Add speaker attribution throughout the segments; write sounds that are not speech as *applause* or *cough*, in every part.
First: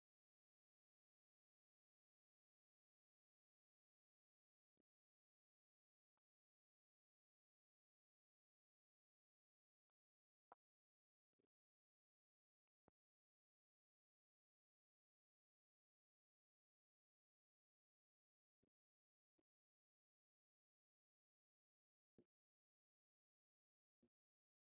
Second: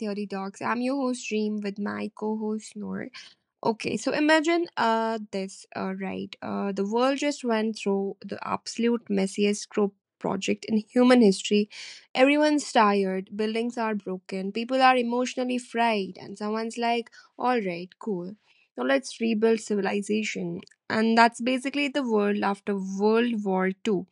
Speaker 1: Theory Talks. I'm your host Dream with my co-host Noor. Okay, so imagine this the world just went through the absolute messiest group project in human history. Everyone's tired, buildings are broken, people are emotionally fried, and someone's like, "All right, cool, now let's rebuild civilization." And that's basically the world after World War Two.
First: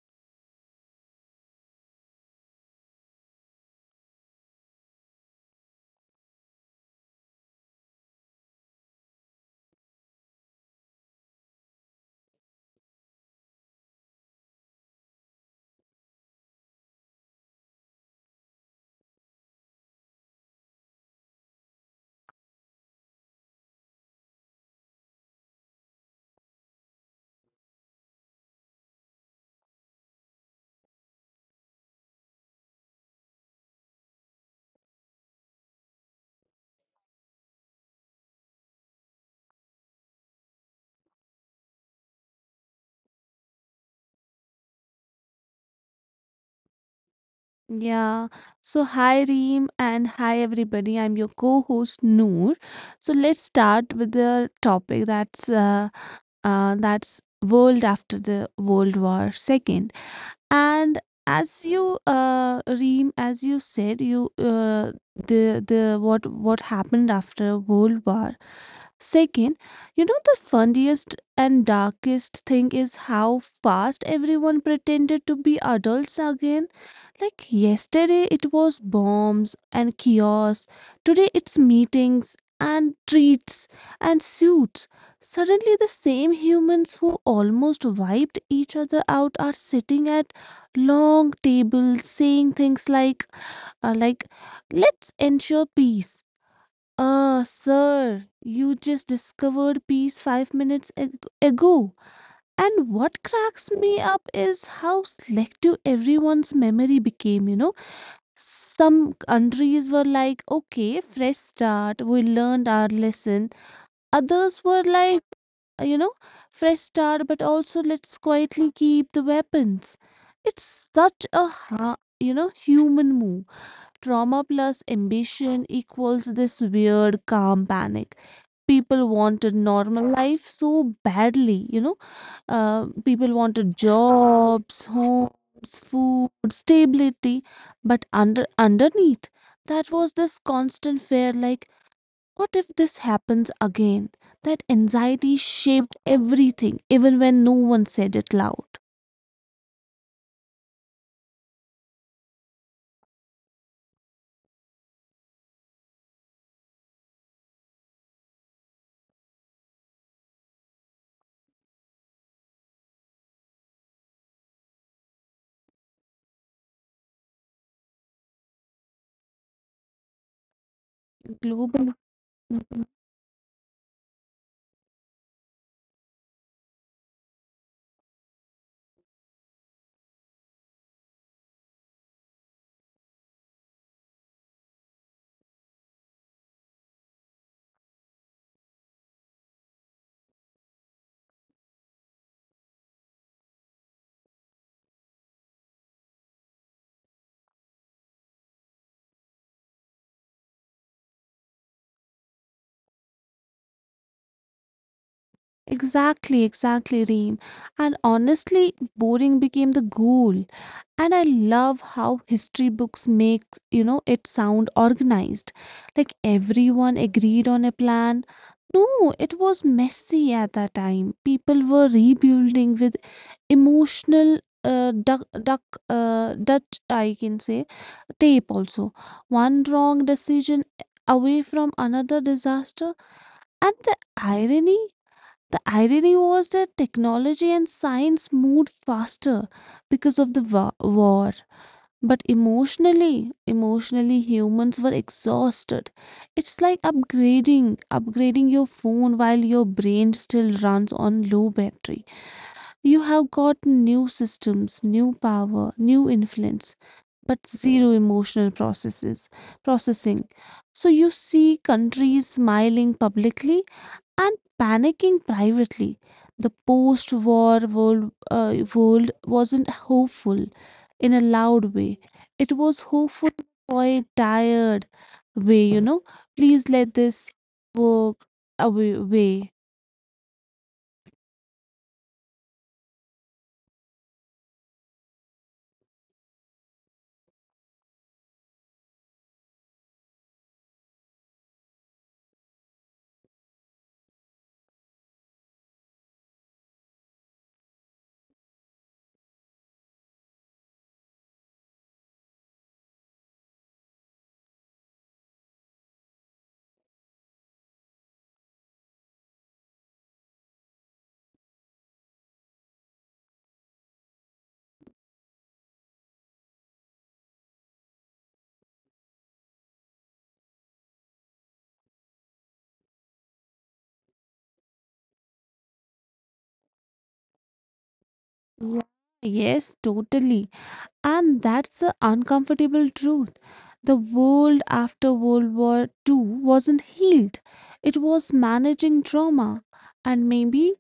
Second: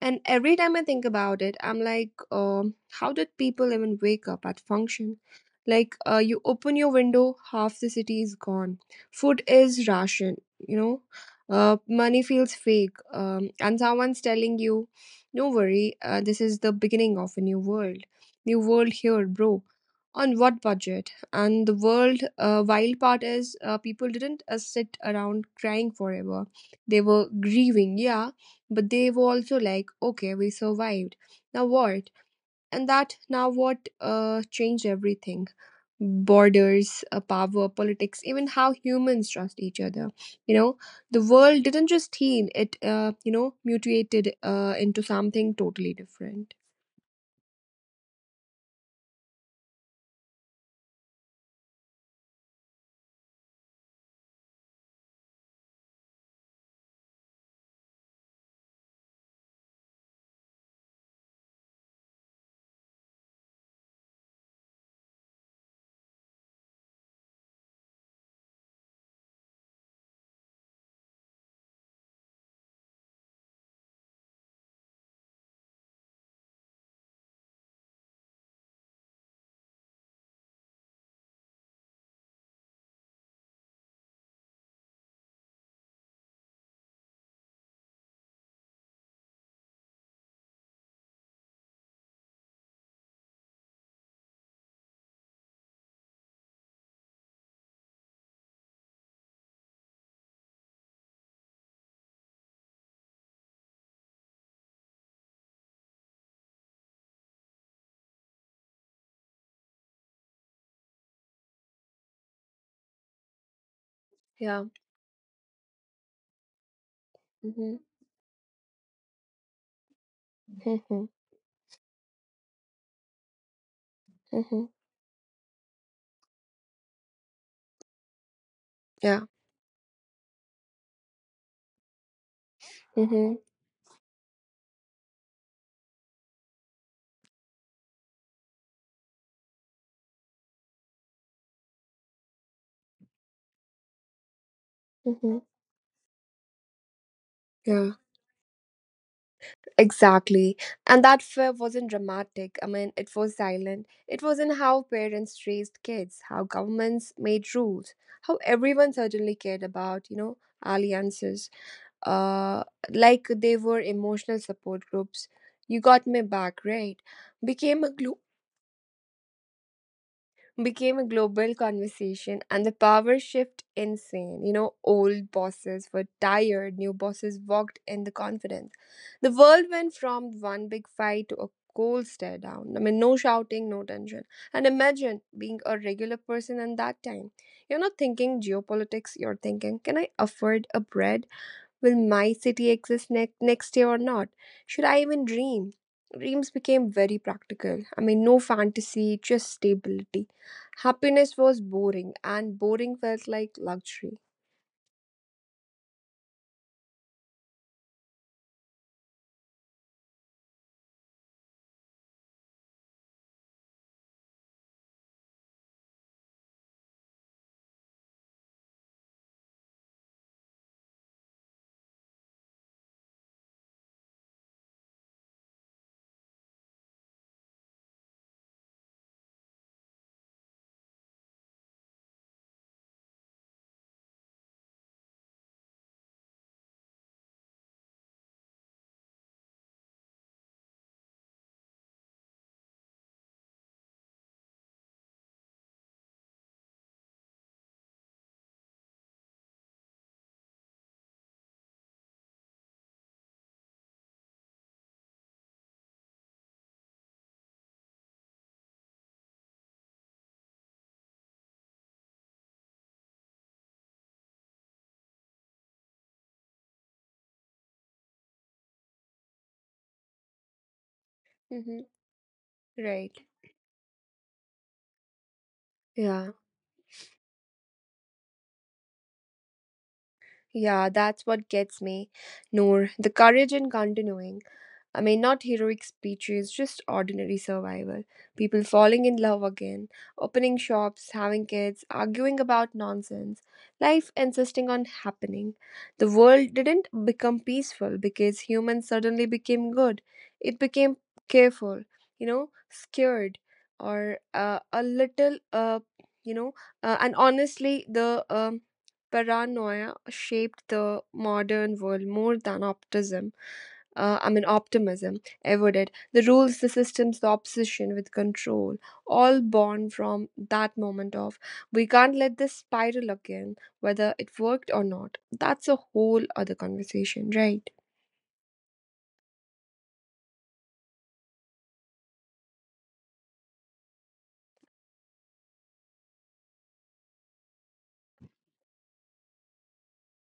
Speaker 1: And every time I think about it, I'm like, how did people even wake up at function? Like, you open your window, half the city is gone. Food is ration, you know. Money feels fake. And someone's telling you, no worry, this is the beginning of a new world. New world here, bro. On what budget? And the world wild part is people didn't sit around crying forever. They were grieving, yeah, but they were also like, okay, we survived. Now what? And that now what changed everything: borders, power, politics, even how humans trust each other. You know, the world didn't just heal, it, mutated into something totally different.
Speaker 2: Yeah. So, hi Reem and hi everybody. I'm your co-host Noor. So, let's start with the topic that's world after the World War Second. And as you Reem, as you said, you the what happened after World War Second, you know, the funniest and darkest thing is how fast everyone pretended to be adults again. Like yesterday, it was bombs and kiosks. Today, it's meetings and treats and suits. Suddenly, the same humans who almost wiped each other out are sitting at long tables saying things like, uh, like, let's ensure peace. Ah, sir, you just discovered peace five minutes ago. And what cracks me up is how selective everyone's memory became, you know. Some countries were like, okay, fresh start, we learned our lesson. Others
Speaker 1: Yeah.
Speaker 2: were like, you know, fresh start, but also
Speaker 1: Mm-hmm.
Speaker 2: let's quietly keep the weapons. It's
Speaker 1: Mm-hmm.
Speaker 2: such you know, human move. Trauma
Speaker 1: Mm-hmm.
Speaker 2: plus ambition equals this weird calm panic. People
Speaker 1: Yeah.
Speaker 2: wanted normal life so badly, you know, people
Speaker 1: Mm-hmm.
Speaker 2: wanted jobs, homes, food, stability, but underneath that was this constant fear, like what if this happens again? That anxiety
Speaker 1: Mm-hmm.
Speaker 2: shaped everything, even when no one
Speaker 1: Yeah.
Speaker 2: said it loud.
Speaker 1: Exactly. And that fear wasn't dramatic. I mean, it was silent. It was in how parents raised kids, how governments made rules, how everyone certainly cared about alliances. Uh, like they were emotional support groups. You got me back, right? Became a glue, became a global
Speaker 2: Global.
Speaker 1: conversation,
Speaker 2: Mhm.
Speaker 1: and the power shift insane. You know, old bosses were tired, new bosses walked in the confidence. The world went from one big fight to a cold stare down. I mean, no shouting, no tension. And imagine being a regular person in that time. You're not thinking geopolitics, you're thinking, can I afford a bread? Will my city exist next year or not? Should I even dream? Dreams became very practical. I mean, no fantasy, just stability. Happiness was boring, and boring felt like luxury.
Speaker 2: Exactly, exactly, Reem. And honestly, boring became the goal. And I love how history books make, you know, it sound organized, like everyone agreed on a plan. No, it was messy. At that time, people were rebuilding with emotional Dutch, I can say, tape also. One wrong decision away from another disaster. And the irony was that technology and science moved faster because of the war, but emotionally humans were exhausted. It's like upgrading your phone while your brain still runs on low battery. You have got new systems, new power, new influence, but zero emotional processing. So you see countries smiling publicly and panicking privately. The post war world, world wasn't hopeful in a loud way,
Speaker 1: Hmm.
Speaker 2: it was hopeful,
Speaker 1: Right.
Speaker 2: quite tired way, you know.
Speaker 1: Yeah.
Speaker 2: Please let this work away. Way.
Speaker 1: Yeah, that's what gets me. Noor, the courage in continuing. I mean, not heroic speeches, just ordinary survival. People falling in love again, opening shops, having kids, arguing about nonsense, life insisting on happening. The world didn't become peaceful because humans suddenly became good. It became careful, scared, or a little, you know, and honestly, the paranoia shaped the modern world more than optimism I mean, optimism, avoided the rules, the systems, the obsession with control, all born from that moment of we can't let this spiral again, whether it worked or not. That's a whole other conversation, right?
Speaker 2: Yeah. Yes, totally. And that's the uncomfortable truth. The world after World War 2 wasn't healed, it was managing trauma. And maybe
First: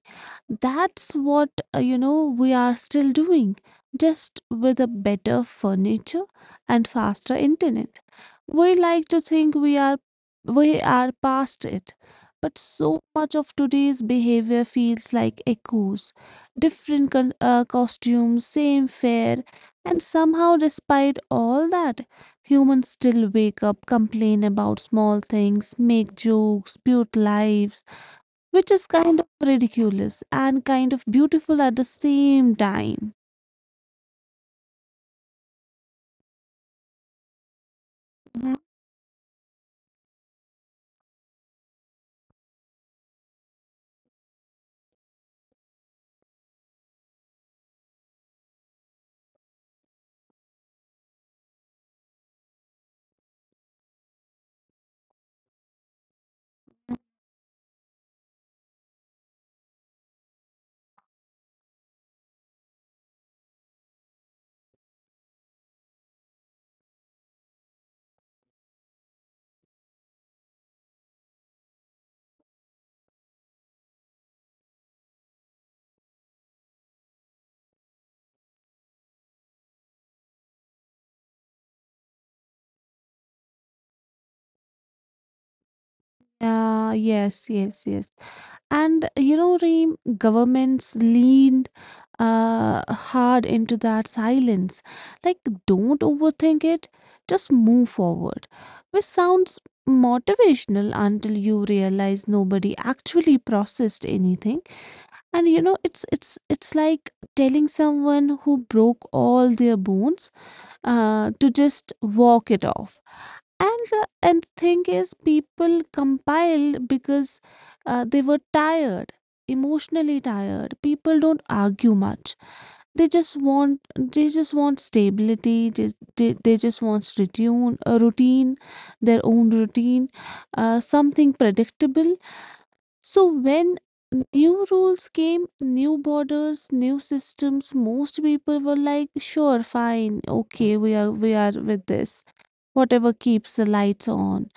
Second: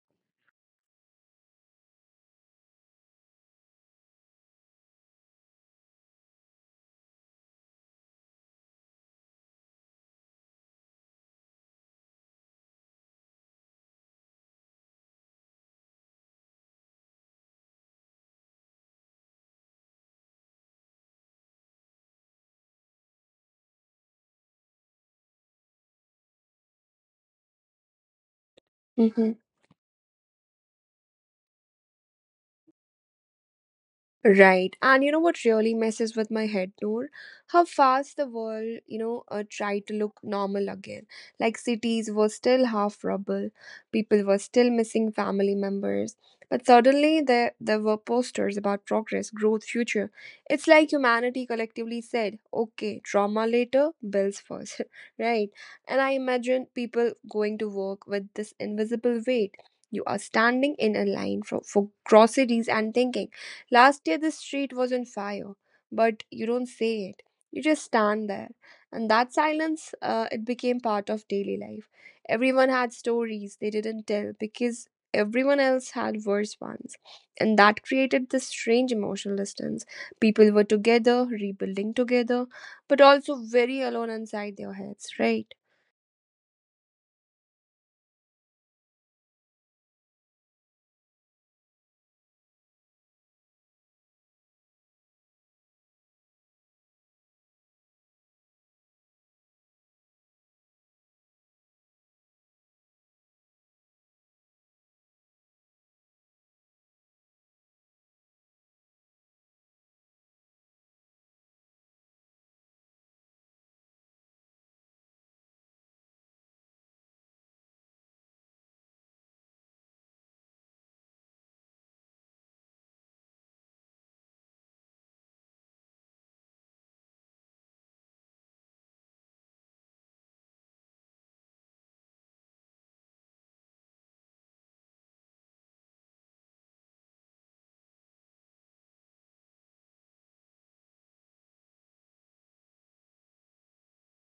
Speaker 2: that's what, you know, we are still doing, just with a better furniture and faster internet. We like to think we are past it, but so much of today's behavior feels like echoes. Different costumes, same fare, and somehow, despite all that, humans still wake up, complain about small things, make jokes, build lives, which is kind of
Speaker 1: Hmm.
Speaker 2: ridiculous and kind of beautiful at the same time.
Speaker 1: Right. And you know what really messes with my head, Noor? How fast the
Speaker 2: Mhm.
Speaker 1: world, tried to look normal again. Like cities were still half rubble, people were still missing family members. But suddenly there were posters about progress, growth, future. It's like humanity collectively said, okay, trauma later, bills first. *laughs* Right. And I imagine people going to work with this invisible weight. You are standing in a line for groceries and thinking. Last year, this street was on fire, but you don't say it. You just stand there. And that silence, it became part of daily life. Everyone had stories they didn't tell because everyone else had worse ones. And that created this strange emotional distance. People were together, rebuilding together, but also very alone inside their heads, right?
Speaker 2: Yeah, yes, yes, yes. And you know, Reem, governments leaned hard into that silence. Like, don't overthink it, just move forward. Which sounds motivational until you realize nobody actually processed anything. And you know, it's like telling someone who broke all their bones to just walk it off. And the and thing is, people compiled because they were tired, emotionally tired. People don't argue much. They just want stability. Just, they just want routine, a routine, their own routine, something predictable. So when new rules came, new borders, new systems, most people were like, "Sure, fine, okay, we are with this." Whatever keeps the lights on,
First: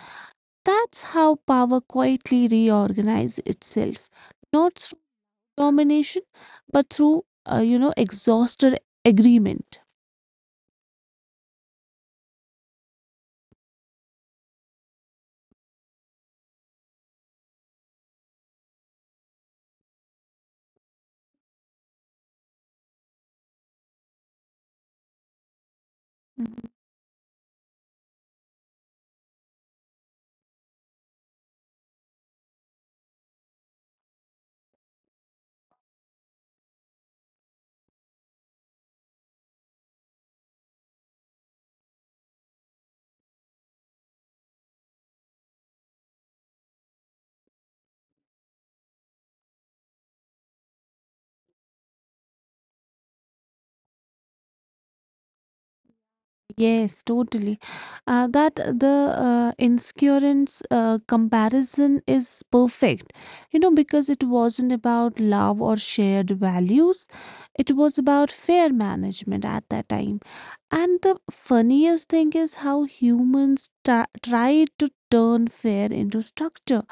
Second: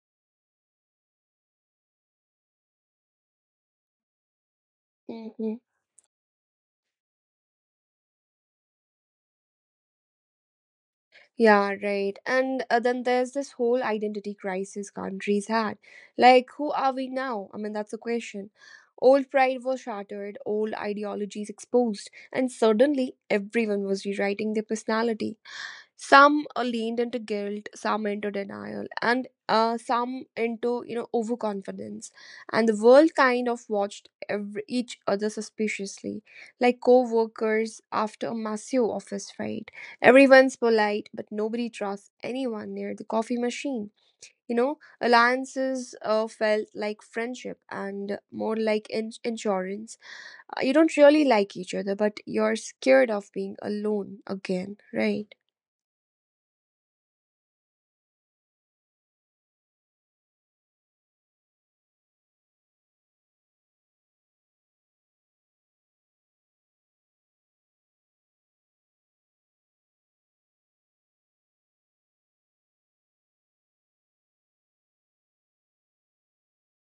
Speaker 2: that's how power quietly reorganizes itself, not through
Speaker 1: Mhm.
Speaker 2: domination, but through, you know, exhausted agreement.
Speaker 1: Yeah, right. And then there's this whole identity crisis countries had. Like, who are we now? I mean, that's a question. Old pride was shattered, old ideologies exposed, and suddenly everyone was rewriting their personality. Some
Speaker 2: Mhm.
Speaker 1: leaned into guilt, some into denial, and some into overconfidence. And the world kind of watched each other suspiciously, like co-workers after a massive office fight. Everyone's polite but nobody trusts anyone near the coffee machine. You know, alliances felt like friendship and more like insurance. You don't really like each other but you're scared of being alone again, right?
Speaker 2: Yes, totally. That the insurance comparison is perfect, you know, because it wasn't about love or shared values. It was about fair management at that time. And the funniest thing is how humans tried to turn fair into structure:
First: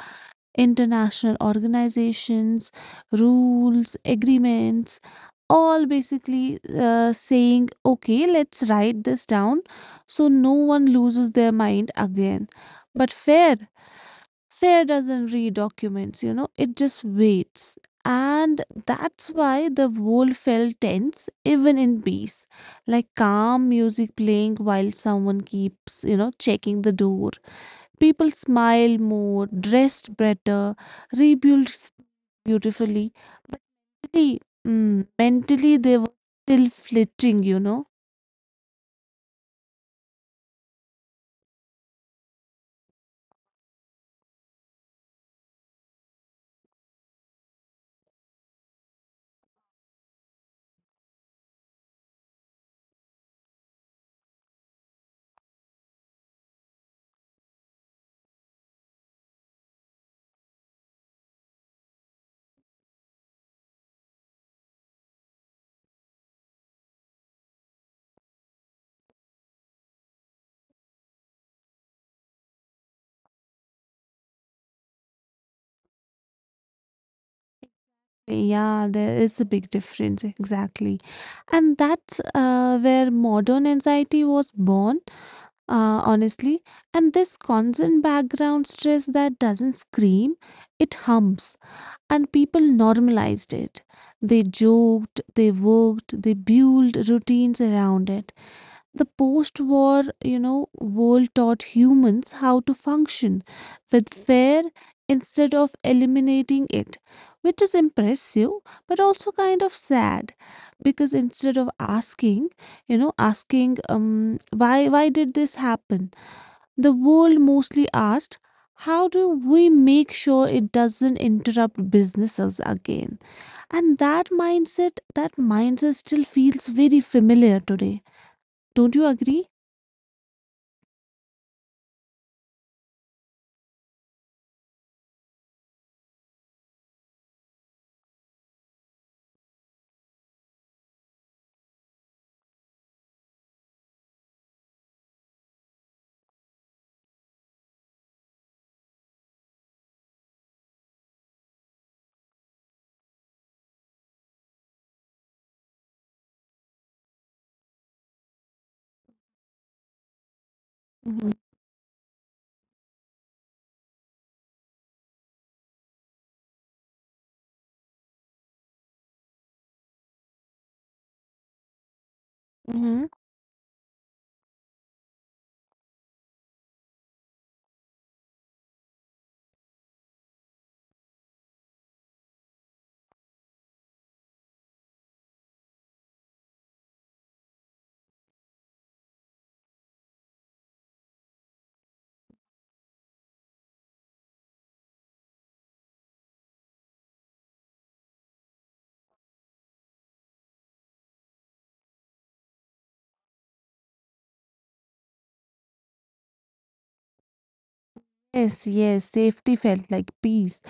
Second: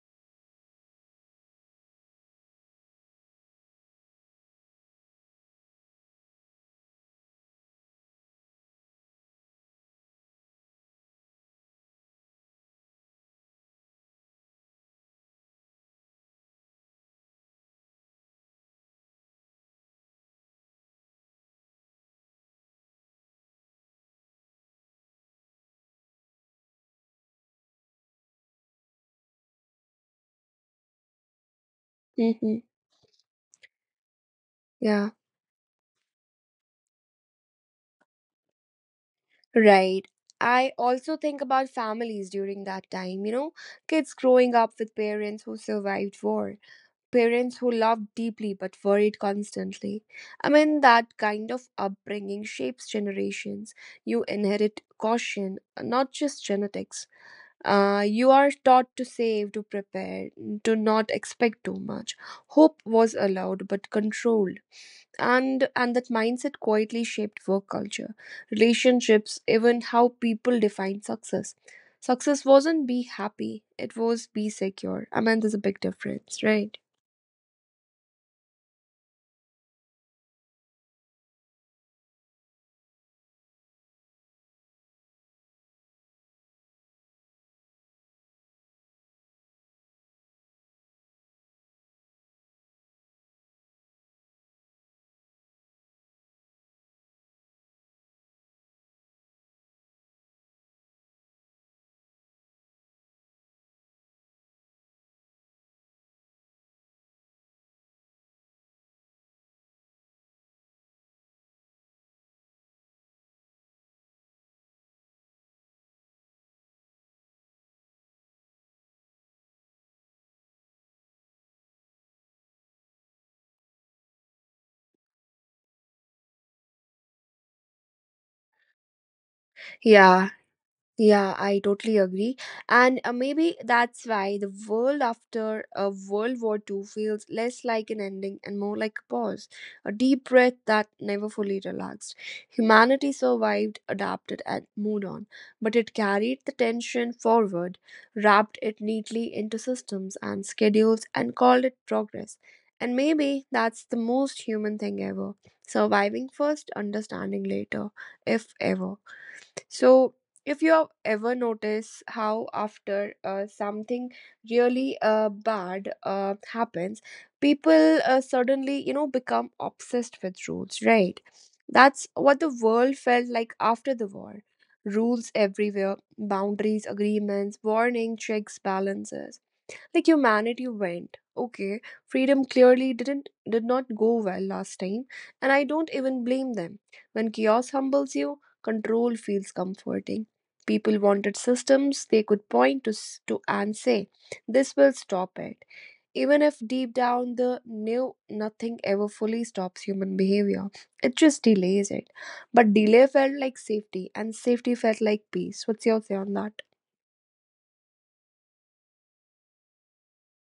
Speaker 2: international organizations, rules, agreements, all basically saying, okay, let's write this down so no one loses their mind again. But fair doesn't read documents, you know, it just waits. And that's why the world felt tense, even in peace. Like calm music playing while someone keeps, you know, checking the door. People smile more, dressed better, rebuilt
Speaker 1: Mm-hmm.
Speaker 2: beautifully. But mentally,
Speaker 1: Yeah,
Speaker 2: mentally they were still flitting, you know.
Speaker 1: right. I also think about families during that time, you know, kids growing up with parents who survived war, parents who loved deeply but worried constantly. I mean, that kind of upbringing shapes generations. You inherit caution, not just genetics. You are taught to save, to prepare, to not expect too much. Hope was allowed but controlled. And that mindset quietly shaped work culture, relationships, even how people define success. Success wasn't be happy, it was be secure. I mean, there's a big difference, right?
Speaker 2: Yeah, there is a big difference, exactly. And that's where modern anxiety was born, honestly. And this constant background stress that doesn't scream, it hums. And people normalized it. They joked, they worked, they built routines around it. The post war, you know, world taught humans how to function with fear instead of eliminating it, which is impressive but also kind of sad, because instead of asking, you know, asking why did this happen, the world mostly asked, how do we make sure it doesn't interrupt businesses again? And that mindset still feels very familiar today. Don't you agree?
Speaker 1: Yeah Yeah, I totally agree. And maybe that's why the world after World War Two feels less like an ending and more like a pause, a deep breath that never fully relaxed. Humanity survived, adapted, and moved on, but it carried the tension forward, wrapped it neatly into systems and schedules, and called it progress. And maybe that's the most human thing ever: surviving first, understanding later, if ever. So, if you have
Speaker 2: Mhm,
Speaker 1: ever noticed how after something really bad uh happens, people suddenly, become obsessed with rules, right? That's what the
Speaker 2: mhm.
Speaker 1: world felt like after the war. Rules everywhere, boundaries, agreements, warning, checks, balances. Like humanity went, okay, freedom clearly did not go well last time. And I don't even blame them. When chaos humbles you, control feels comforting. People wanted systems they could point to and say, this will stop it, even if deep down the knew nothing ever fully stops human behavior, it just delays it. But delay felt like safety, and safety felt like peace. What's your say on that?
Speaker 2: Yes, yes, safety felt like peace.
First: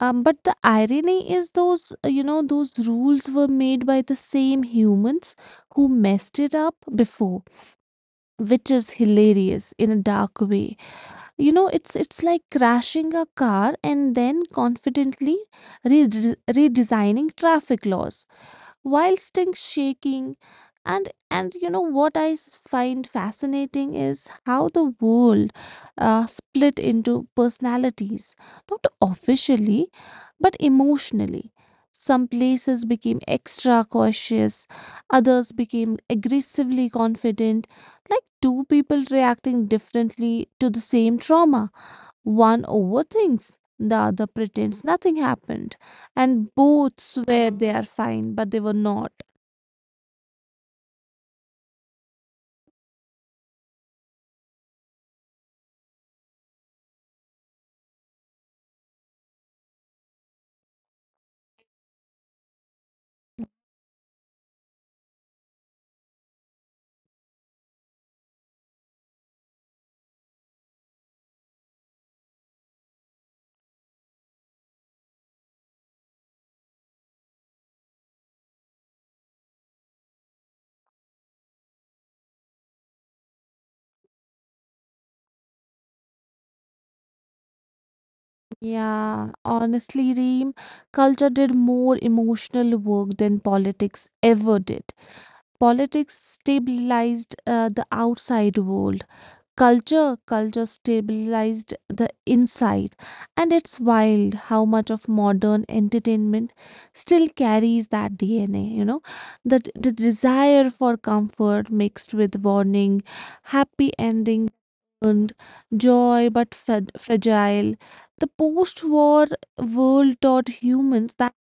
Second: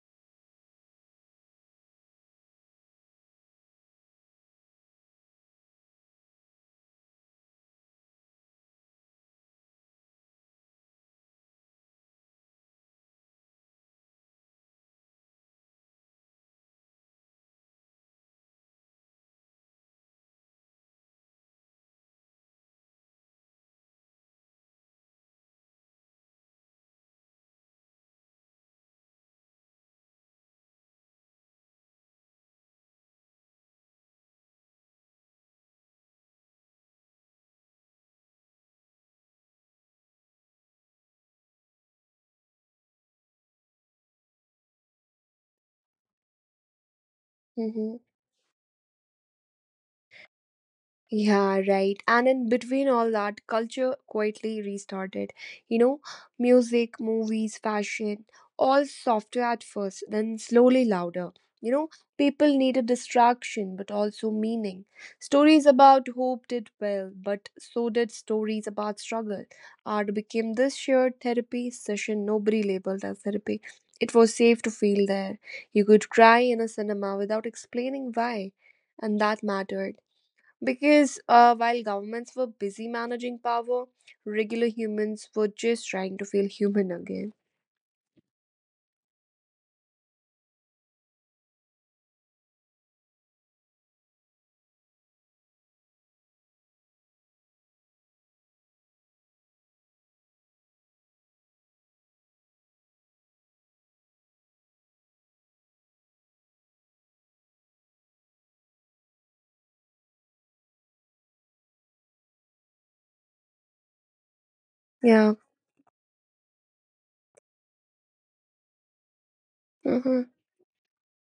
Speaker 2: But the irony is those, you know, those rules were made by the same humans who messed it up before, which is hilarious in a dark way. You know, it's like crashing a car and then confidently re- redesigning traffic laws. Whilst things shaking. And you know what I find fascinating is how the world split into personalities, not officially but emotionally. Some places became extra cautious, others became aggressively confident, like two people reacting differently to the same trauma. One overthinks, the other pretends nothing happened, and both swear they are
Speaker 1: Mm-hmm.
Speaker 2: fine, but they were not.
Speaker 1: Yeah, right. And in between all that, culture quietly restarted. You know, music, movies, fashion, all softer at first, then slowly louder. You know, people needed distraction but also meaning. Stories about hope did well, but so did stories about struggle. Art became this shared therapy session nobody labeled as therapy. It was safe to feel there. You could cry in a cinema without explaining why, and that mattered. Because while governments were busy managing power, regular humans were just trying to feel human again.
Speaker 2: Yeah, honestly, Reem, culture did more emotional work than politics ever did. Politics stabilized the outside world, culture stabilized the inside. And it's wild how much of modern entertainment still carries that DNA, you know, the desire for comfort mixed with warning, happy ending and
Speaker 1: Yeah.
Speaker 2: joy but fragile. The post-war world
Speaker 1: Mm-hmm.
Speaker 2: taught humans that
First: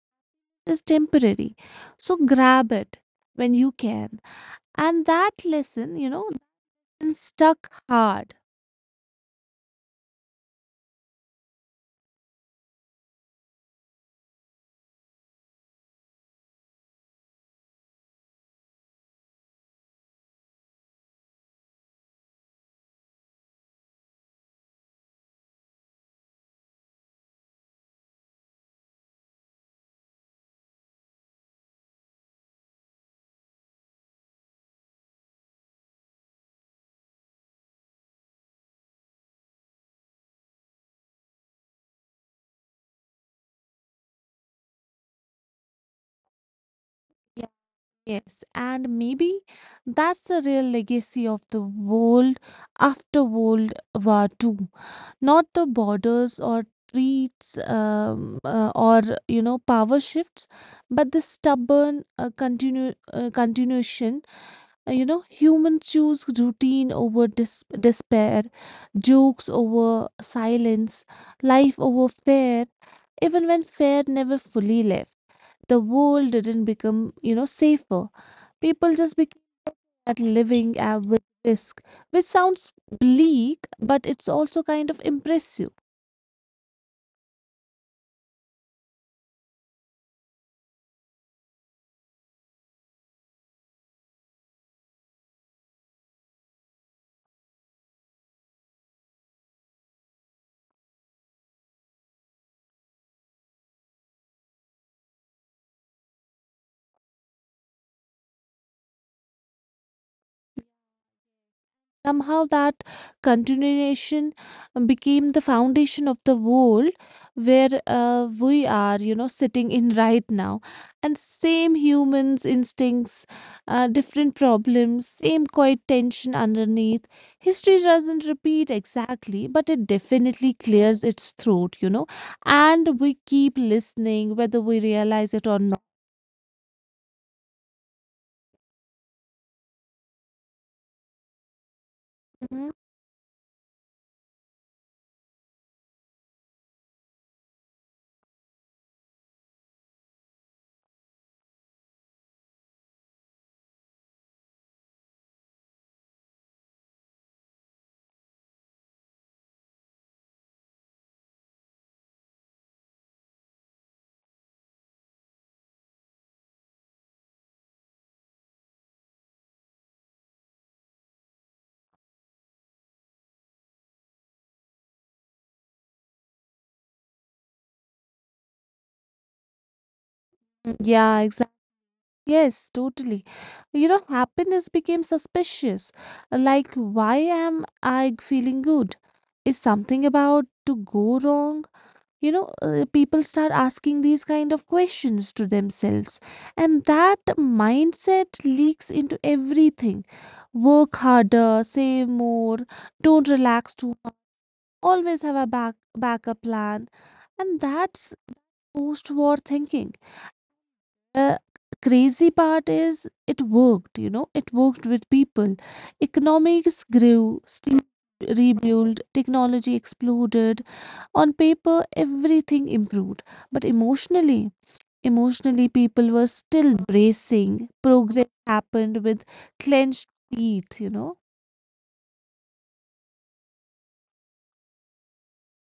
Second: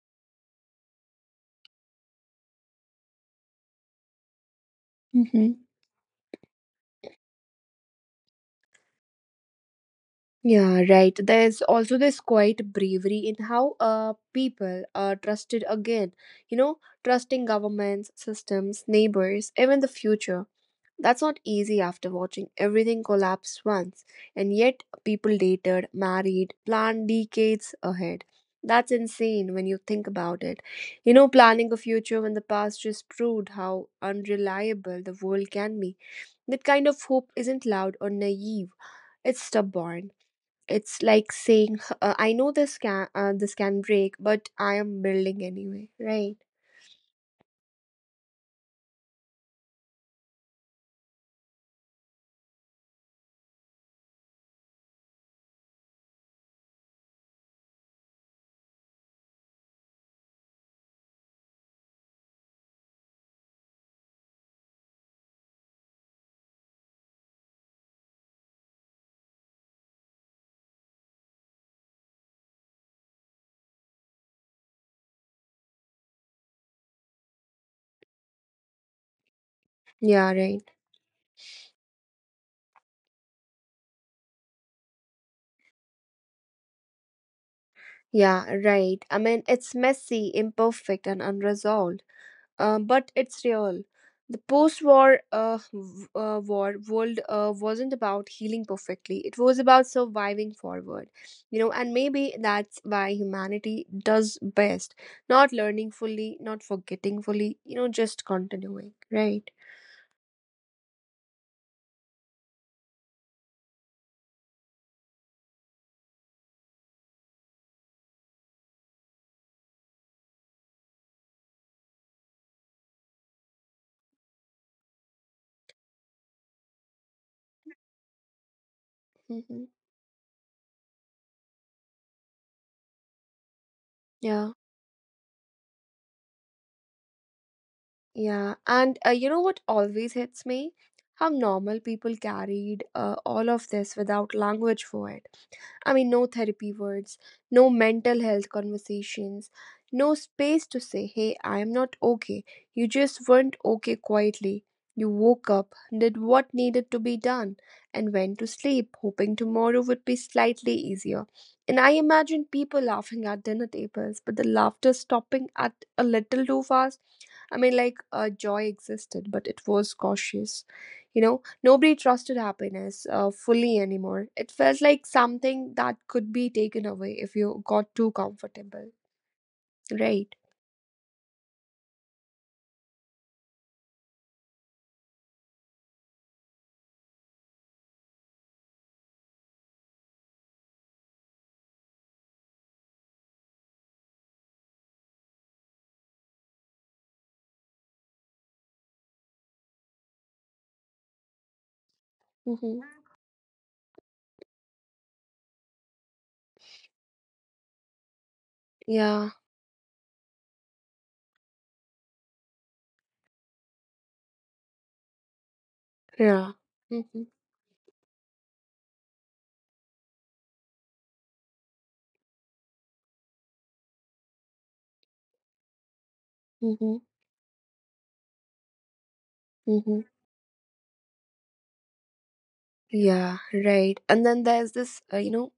Speaker 2: is temporary, so grab it when you can. And that
Speaker 1: Mm-hmm.
Speaker 2: lesson, you know, stuck hard.
Speaker 1: Yeah, right. There's also this quiet bravery in how people are trusted again. You know, trusting governments, systems, neighbors, even the future. That's not easy after watching everything collapse once, and yet people dated, married, planned decades ahead. That's insane when you think about it. You know, planning a future when the past just proved how unreliable the world can be. That kind of hope isn't loud or naive, it's stubborn. It's like saying, "Huh, I know this can break, but I am building anyway, right?
Speaker 2: Yes, and maybe that's the real legacy of the world after World War 2, not the borders or treats or you know power shifts, but the stubborn continuation. You know, humans choose routine over despair, jokes over silence, life over fear, even when fear never fully left. The world didn't become, you know, safer. People just began
Speaker 1: Yeah, right.
Speaker 2: living, with risk, which sounds bleak, but it's also kind of impressive.
Speaker 1: Yeah, right. I mean, it's messy, imperfect, and unresolved. But it's real. The post-war w- war world wasn't about healing perfectly. It was about surviving forward, you know. And maybe that's why humanity does best: not learning fully, not forgetting fully, you know, just continuing, right?
Speaker 2: Somehow that continuation became the foundation of the world where, we are, you know, sitting in right now. And same humans' instincts, different problems, same quiet tension underneath. History doesn't repeat exactly, but
Speaker 1: Hmm.
Speaker 2: it definitely clears its throat, you know. And we keep listening, whether
Speaker 1: Yeah,
Speaker 2: we realize it or not.
Speaker 1: yeah. And you know what always hits me? How normal people
Speaker 2: Mhm.
Speaker 1: carried all of this without language for it. I mean, no therapy words, no mental health conversations, no space to say, hey, I am not okay. You just weren't okay quietly. You woke up, did what needed to be done, and went to sleep, hoping tomorrow would be slightly easier. And I imagine people laughing at dinner tables, but the laughter stopping at a little too fast. I mean, like, joy existed, but it was cautious. You know, nobody trusted happiness fully anymore. It felt like something that could be taken away if you got too comfortable, right?
Speaker 2: Yeah, exactly. Yes, totally. You know, happiness became suspicious. Like, why am I feeling good? Is something about to go wrong? You know, people start asking these kind of questions to themselves, and that mindset leaks into everything. Work harder, save more,
Speaker 1: Mm-hmm.
Speaker 2: don't relax too much, always have a backup plan, and that's post-war
Speaker 1: Yeah,
Speaker 2: thinking. The crazy part is it worked, you know, it worked with people.
Speaker 1: yeah.
Speaker 2: Economics
Speaker 1: Mm-hmm.
Speaker 2: grew, steam rebuilt, technology exploded. On paper, everything improved. But emotionally, emotionally, people were still
Speaker 1: Mm-hmm.
Speaker 2: bracing. Progress happened with clenched
Speaker 1: Mm-hmm.
Speaker 2: teeth, you know.
Speaker 1: Yeah, right. And then there's this, uh, you know,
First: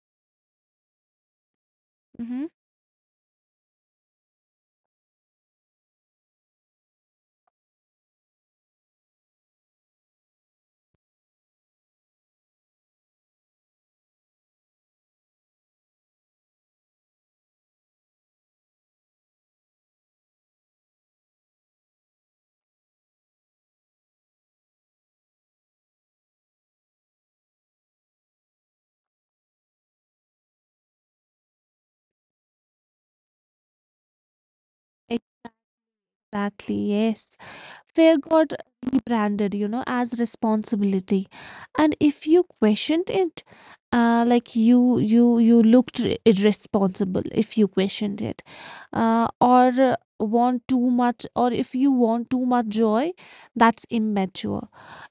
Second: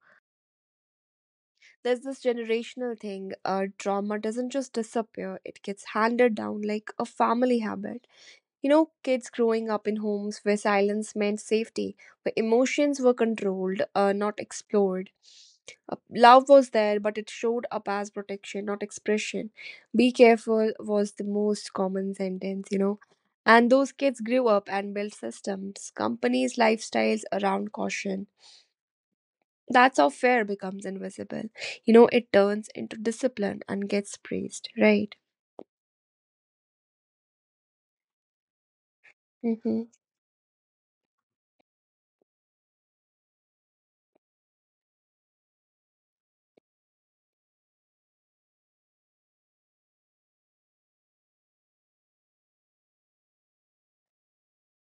Speaker 1: there's this
Speaker 2: Hmm.
Speaker 1: generational thing. Trauma doesn't just disappear, it gets handed down like a family habit. You know, kids growing up in homes where silence meant safety, where emotions were controlled, not explored. Love was there, but it showed up as protection, not expression. Be careful was the most common sentence, you know. And those kids grew up and built systems, companies, lifestyles around caution. That's how fear becomes invisible. You know, it turns into discipline and gets praised, right?
Speaker 2: Exactly, yes. Fear got rebranded, you know,
Speaker 1: Mm-hmm.
Speaker 2: as responsibility. And if you questioned it, like you looked irresponsible if you questioned it, or want too much, or if you want too much joy, that's immature.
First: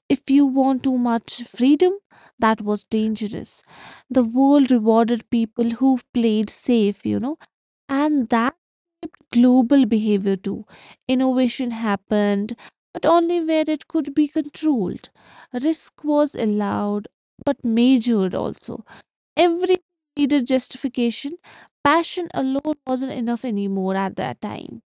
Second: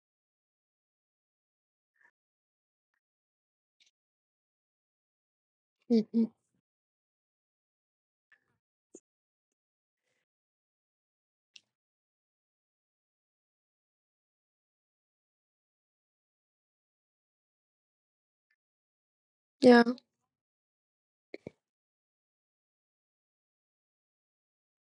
Speaker 2: If you want too much freedom, that was dangerous. The world rewarded people who
Speaker 1: Mm-hmm.
Speaker 2: played safe, you know, and that shaped global behavior too. Innovation happened, but only where it could be controlled. Risk was allowed, but measured also. Every
Speaker 1: Yeah.
Speaker 2: needed justification. Passion alone wasn't enough anymore at that time.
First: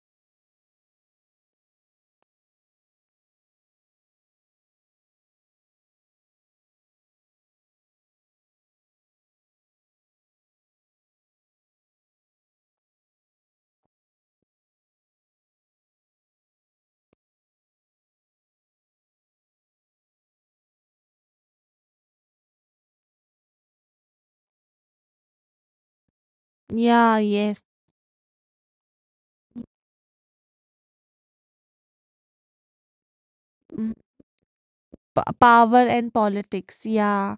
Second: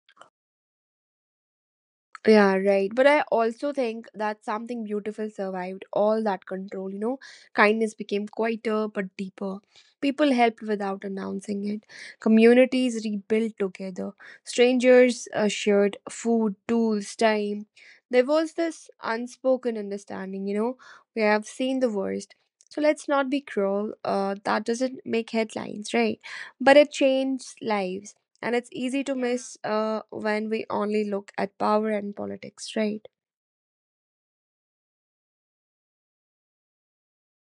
Speaker 1: Yeah, right. But I also think that something beautiful survived all that control, you know. Kindness became quieter but deeper. People helped without announcing it. Communities rebuilt together. Strangers shared food, tools, time. There was this unspoken understanding, you know. We have seen the worst. So let's not be cruel. That doesn't make headlines, right? But it
Speaker 2: Yeah,
Speaker 1: changed
Speaker 2: yes.
Speaker 1: lives, and it's easy to miss when we only look at power and politics, right?
Speaker 2: Mm-hmm. P power and politics, yeah.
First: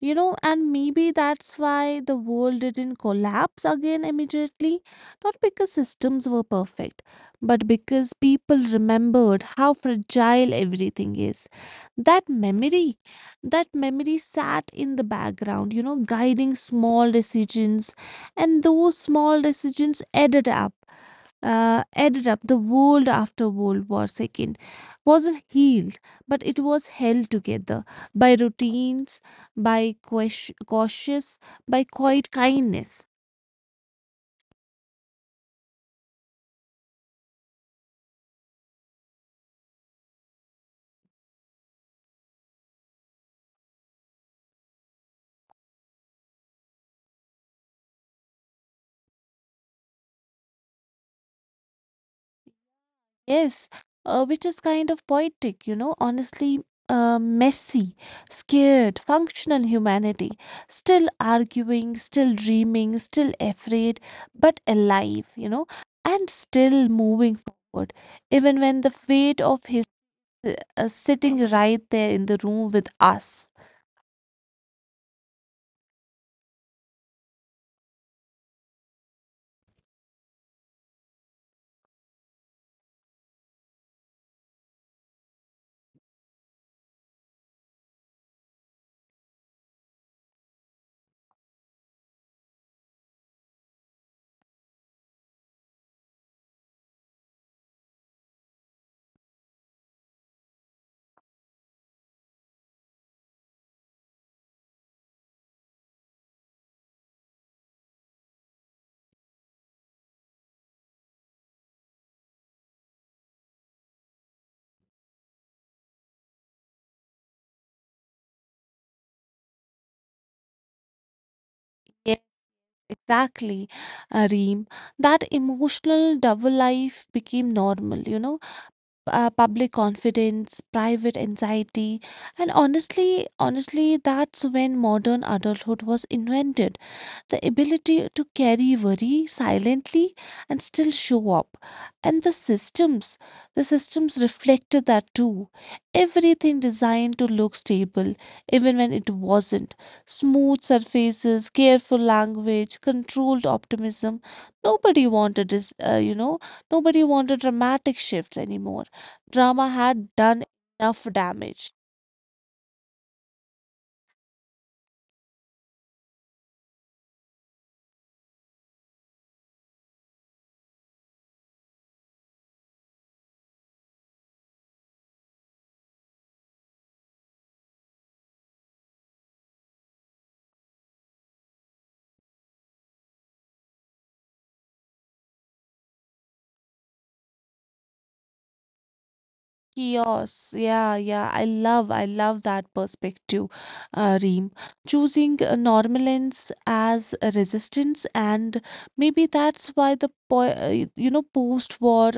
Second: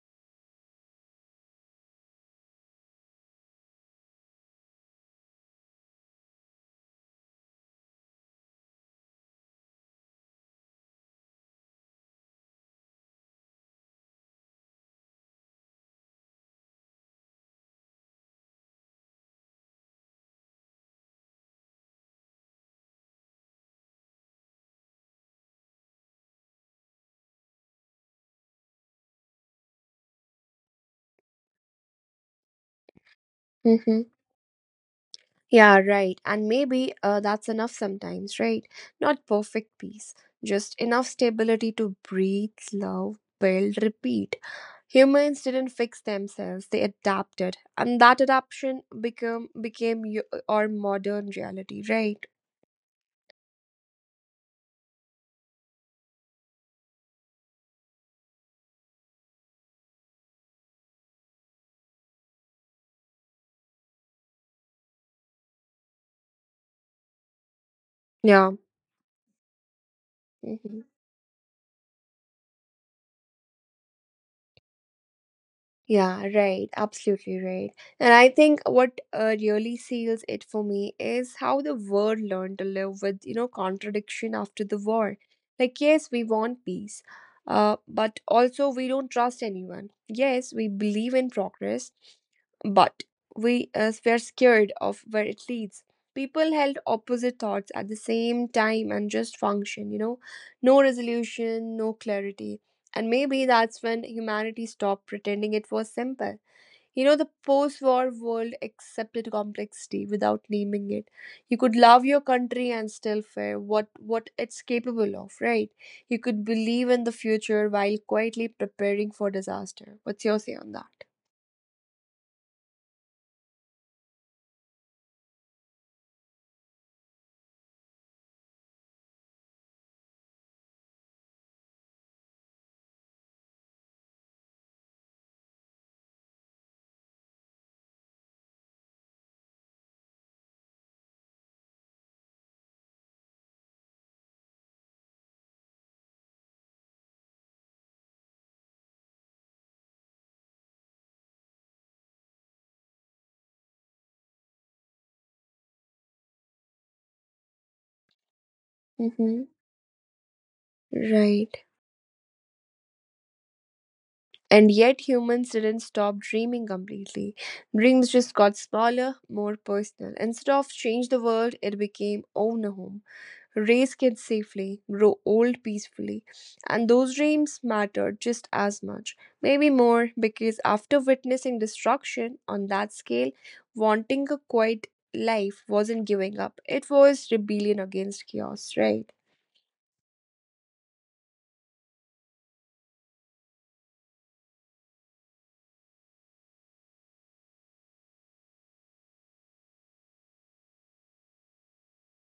Speaker 2: You know, and maybe that's why the world didn't collapse again immediately. Not because systems were perfect, but because people remembered how fragile everything is. That memory, that memory sat in the background, you know, guiding small decisions, and those small decisions added up. The world after World War Second wasn't healed, but it was held together by routines, by cautious, by quiet kindness.
Speaker 1: Mm-hmm. Yeah, right. And maybe that's enough sometimes, right? Not perfect peace, just enough stability to breathe, love, build, repeat. Humans didn't fix themselves; they adapted, and that adaptation become became y- our modern reality, right?
Speaker 2: Yes, which is kind of poetic, you know, honestly. Messy, scared, functional humanity, still arguing, still dreaming, still afraid, but alive, you know, and still moving forward,
Speaker 1: Yeah.
Speaker 2: even when the fate of history
Speaker 1: Mhm.
Speaker 2: sitting right there in the room with us.
Speaker 1: Yeah, right. Absolutely right. And I think what really seals it for me is how the world learned to live with, contradiction after the war. Like, yes, we want peace, but also we don't trust anyone. Yes, we believe in progress, but we were scared of where it leads. People held opposite thoughts at the same time and just function. No resolution, no clarity, and maybe that's when humanity stopped pretending it was simple. You know, the post war world accepted complexity without naming it. You could love your country and still fear what it's capable of, right? You could believe in the future while quietly preparing for disaster. What's your say on that?
Speaker 2: Yeah, exactly, Reem. That emotional double life became normal, you know. Public confidence, private anxiety, and honestly, that's when modern adulthood was invented. The ability to carry worry silently and still show up. And the systems reflected that too. Everything designed to look stable, even when it wasn't. Smooth surfaces, careful language, controlled optimism. Nobody wanted this, you know, nobody wanted dramatic shifts anymore.
Speaker 1: Mm-hmm.
Speaker 2: Drama had done enough
Speaker 1: Right.
Speaker 2: damage.
Speaker 1: And yet, humans didn't stop dreaming completely. Dreams just got smaller, more personal. Instead of change the world, it became own a home, raise kids safely, grow old peacefully. And those dreams mattered just as much, maybe more, because after witnessing destruction on that scale, wanting a quiet life wasn't giving up, it was rebellion against chaos, right?
Speaker 2: Chaos. Yeah, yeah. I love that perspective, Reem. Choosing normalence as a resistance, and maybe that's why the po post-war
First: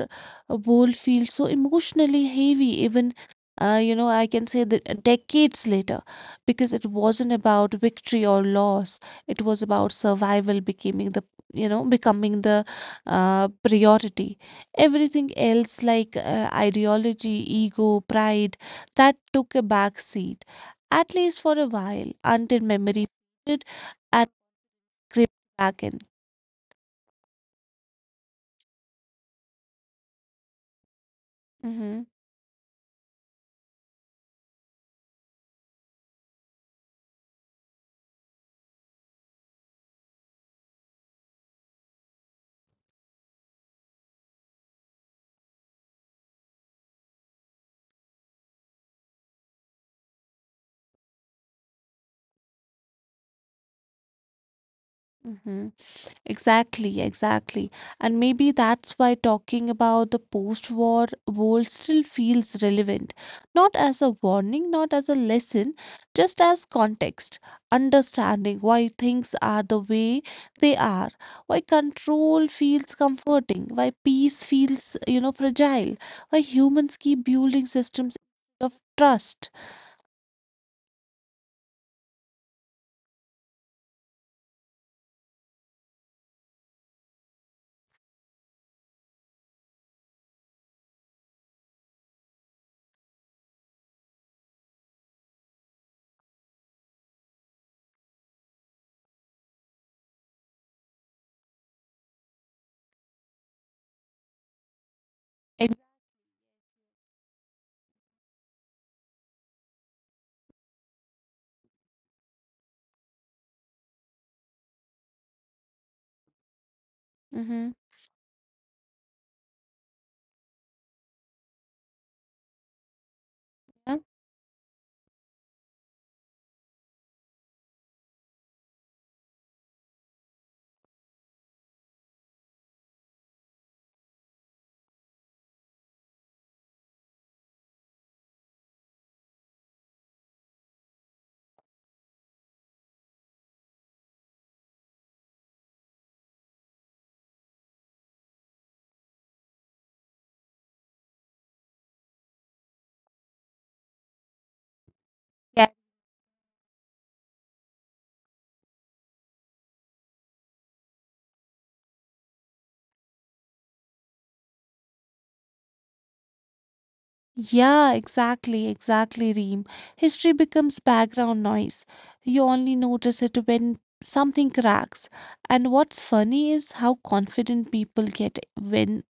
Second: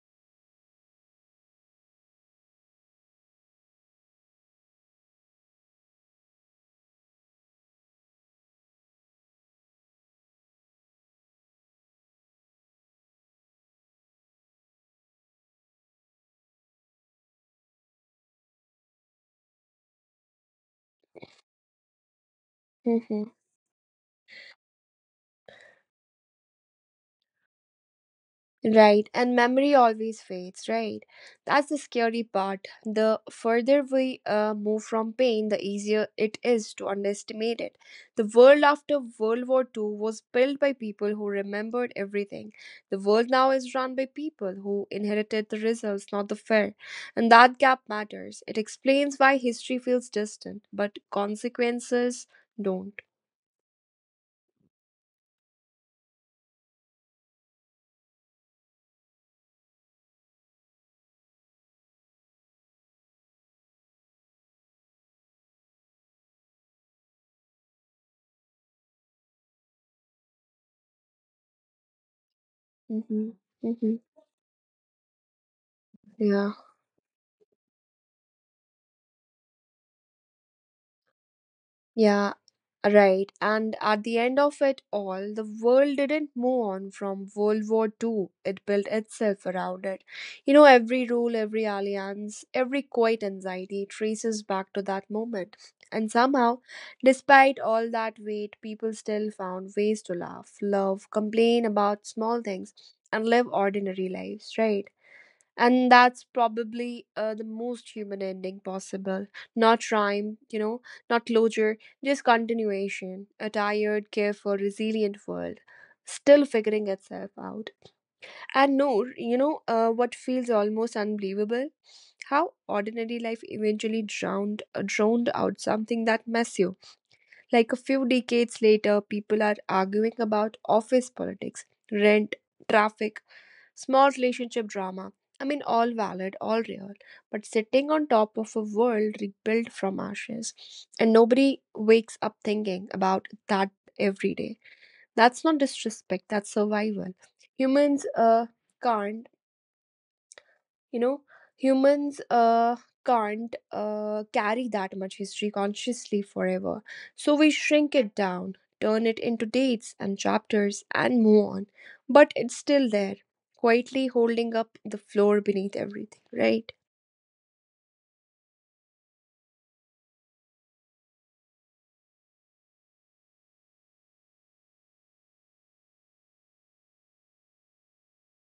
Speaker 2: world feels so emotionally heavy. Even I can say that decades later, because it wasn't about victory or loss. It was about survival becoming the you know becoming the priority. Everything else, like ideology, ego, pride, that took a back seat, at least for a while, until memory
Speaker 1: *laughs*
Speaker 2: faded and crept back in.
Speaker 1: Right, and memory always fades, right? That's the scary part. The further we move from pain, the easier it is to underestimate it. The world after World War Two was built by people who remembered everything. The world now is run by people who inherited the results, not the fear. And that gap matters. It explains why history feels distant, but consequences don't.
Speaker 2: Mm-hmm. Exactly, exactly. And maybe that's why talking about the post-war world still feels relevant, not as a warning, not as a lesson, just as context, understanding why things are the way they are, why control feels comforting,
Speaker 1: Mm-hmm.
Speaker 2: why
Speaker 1: Mm-hmm.
Speaker 2: peace feels, fragile, why
Speaker 1: Yeah.
Speaker 2: humans keep building systems of trust.
Speaker 1: Yeah, right. And at the end of it all, the world didn't move on from World War Two. It built itself around it. You know, every rule, every alliance, every quiet anxiety traces back to that moment. And somehow, despite all that weight, people still found ways to laugh, love, complain about small things, and live ordinary lives, right?
Speaker 2: Exactly.
Speaker 1: And that's probably the most human ending possible, not rhyme, not closure, just continuation, a tired, careful, resilient world still figuring
Speaker 2: Mm-hmm.
Speaker 1: itself out. And no you know what feels almost unbelievable, how ordinary life
Speaker 2: Yeah.
Speaker 1: eventually drowned out something that mess you. Like a few decades later, people are arguing about office politics, rent, traffic, small relationship drama. I mean, all valid, all real, but sitting on top of a world rebuilt from ashes, and nobody wakes up thinking about that every day. That's not disrespect, that's survival. Humans can't you know humans can't carry that much history consciously forever, so we shrink it down, turn it into dates and chapters and move on, but it's still there, quietly holding up the floor beneath everything, right?
Speaker 2: Yeah, exactly, exactly, Reem. History becomes background noise. You only notice it when something cracks. And what's funny is how confident people get when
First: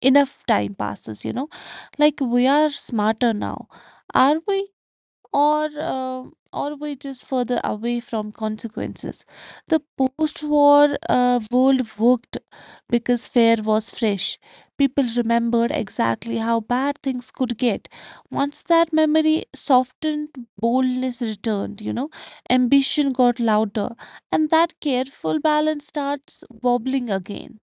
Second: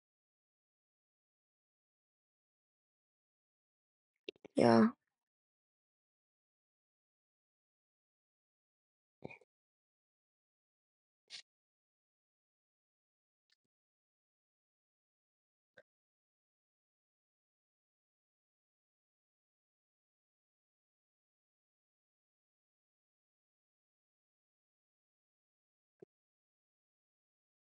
Speaker 2: enough time passes, you know? Like, we are smarter now, are we?
Speaker 1: Yeah.
Speaker 2: Or always just further away from consequences. The post-war world worked because fear was fresh. People remembered exactly how bad things could get. Once that memory softened, boldness returned, you know, ambition got louder, and that careful balance starts wobbling again.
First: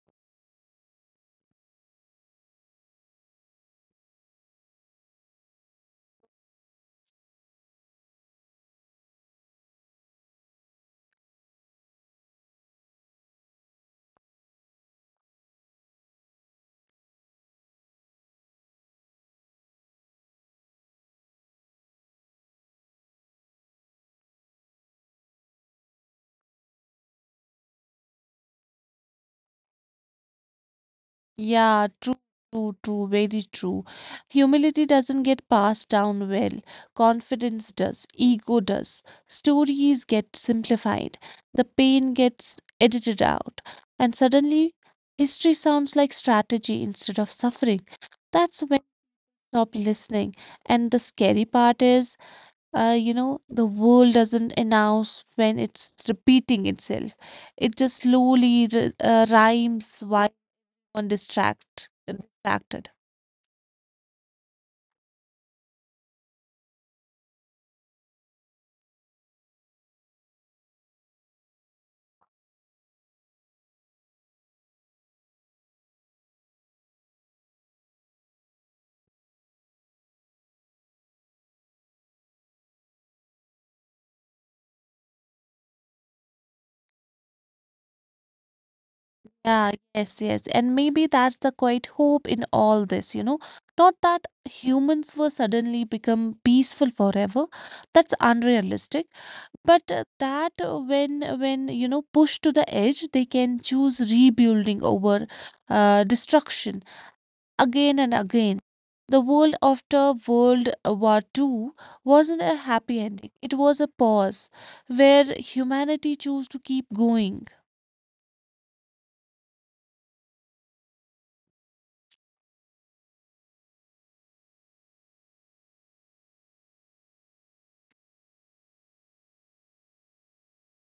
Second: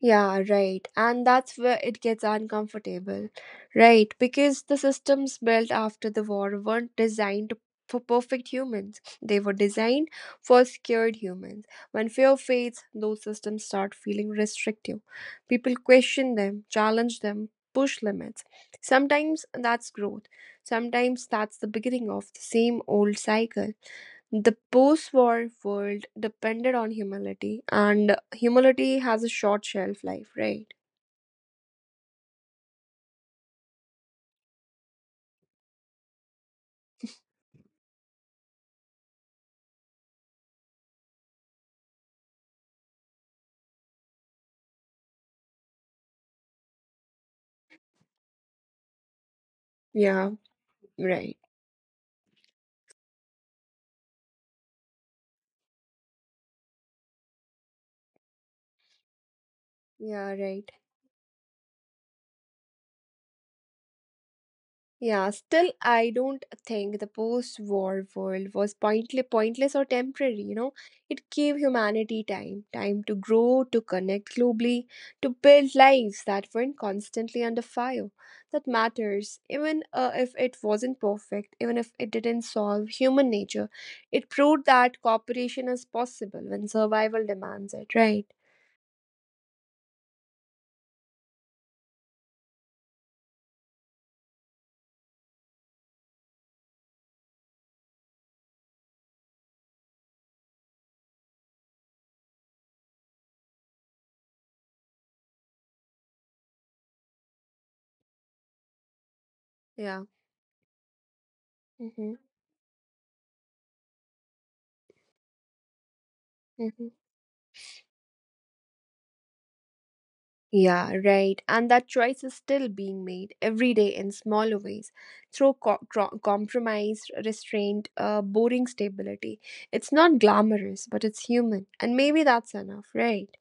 Speaker 1: Yeah, right. And that's where it gets uncomfortable, right? Because the systems built after the war weren't designed for perfect humans, they were designed for scared humans. When fear fades, those systems start feeling restrictive. People question them, challenge them, push limits. Sometimes that's growth, sometimes that's the beginning of the same old cycle. The post war world depended on humility, and humility has a short shelf life, right?
Speaker 2: Yeah, true, true, true, very true. Humility doesn't get passed down well. Confidence does, ego does. Stories get simplified, the pain gets edited out, and suddenly history sounds like strategy instead of suffering. That's when you stop listening.
Speaker 1: Yeah,
Speaker 2: And the scary
Speaker 1: right.
Speaker 2: part is the world doesn't announce when it's repeating itself. It just slowly rhymes while
Speaker 1: Yeah, right.
Speaker 2: one distracted.
Speaker 1: Yeah, still, I don't think the post-war world was pointless or temporary. You know, it gave humanity time, time to grow, to connect globally, to build lives that weren't constantly under fire. That matters, even if it wasn't perfect, even if it didn't solve human nature. It proved that cooperation is possible when survival demands it, right?
Speaker 2: Yeah, yes, yes. And maybe that's the quiet hope in all this, you know. Not that humans were suddenly become peaceful forever. That's unrealistic. But that when pushed to the edge, they can choose rebuilding over destruction again and again.
Speaker 1: Yeah.
Speaker 2: The world after
Speaker 1: Mm-hmm.
Speaker 2: World War 2 wasn't a happy ending. It was a pause
Speaker 1: Mm-hmm.
Speaker 2: where humanity chose to keep going.
Speaker 1: Yeah, right. And that choice is still being made every day in smaller ways through compromise, restraint, boring stability. It's not glamorous, but it's human. And maybe that's enough, right?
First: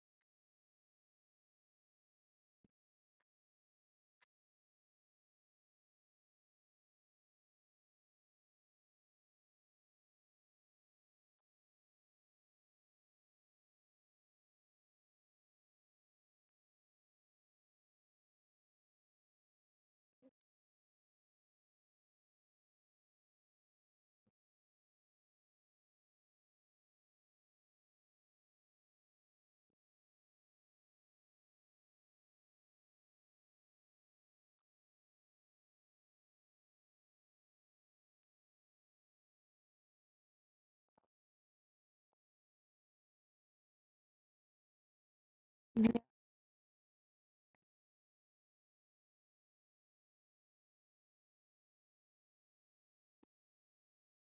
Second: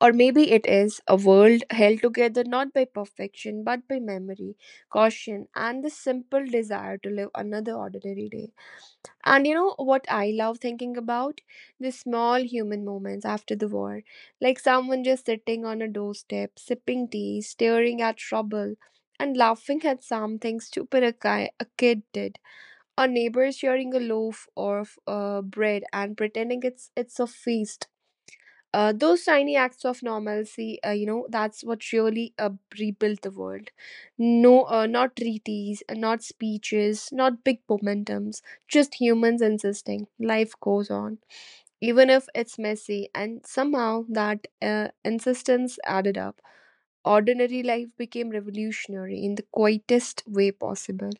Speaker 1: Or maybe it is a world held together not by perfection, but by memory, caution, and the simple desire to live another ordinary day. And you know what I love thinking about? The small human moments after the war. Like someone just sitting on a doorstep, sipping tea, staring at rubble, and laughing at something stupid a kid did. Or neighbors sharing a loaf of bread and pretending it's a feast. Those tiny acts of normalcy, that's what really rebuilt the world. No, not treaties, not speeches, not big momentums, just humans insisting life goes on, even if it's messy. And somehow that insistence added up. Ordinary life became revolutionary in the quietest way possible.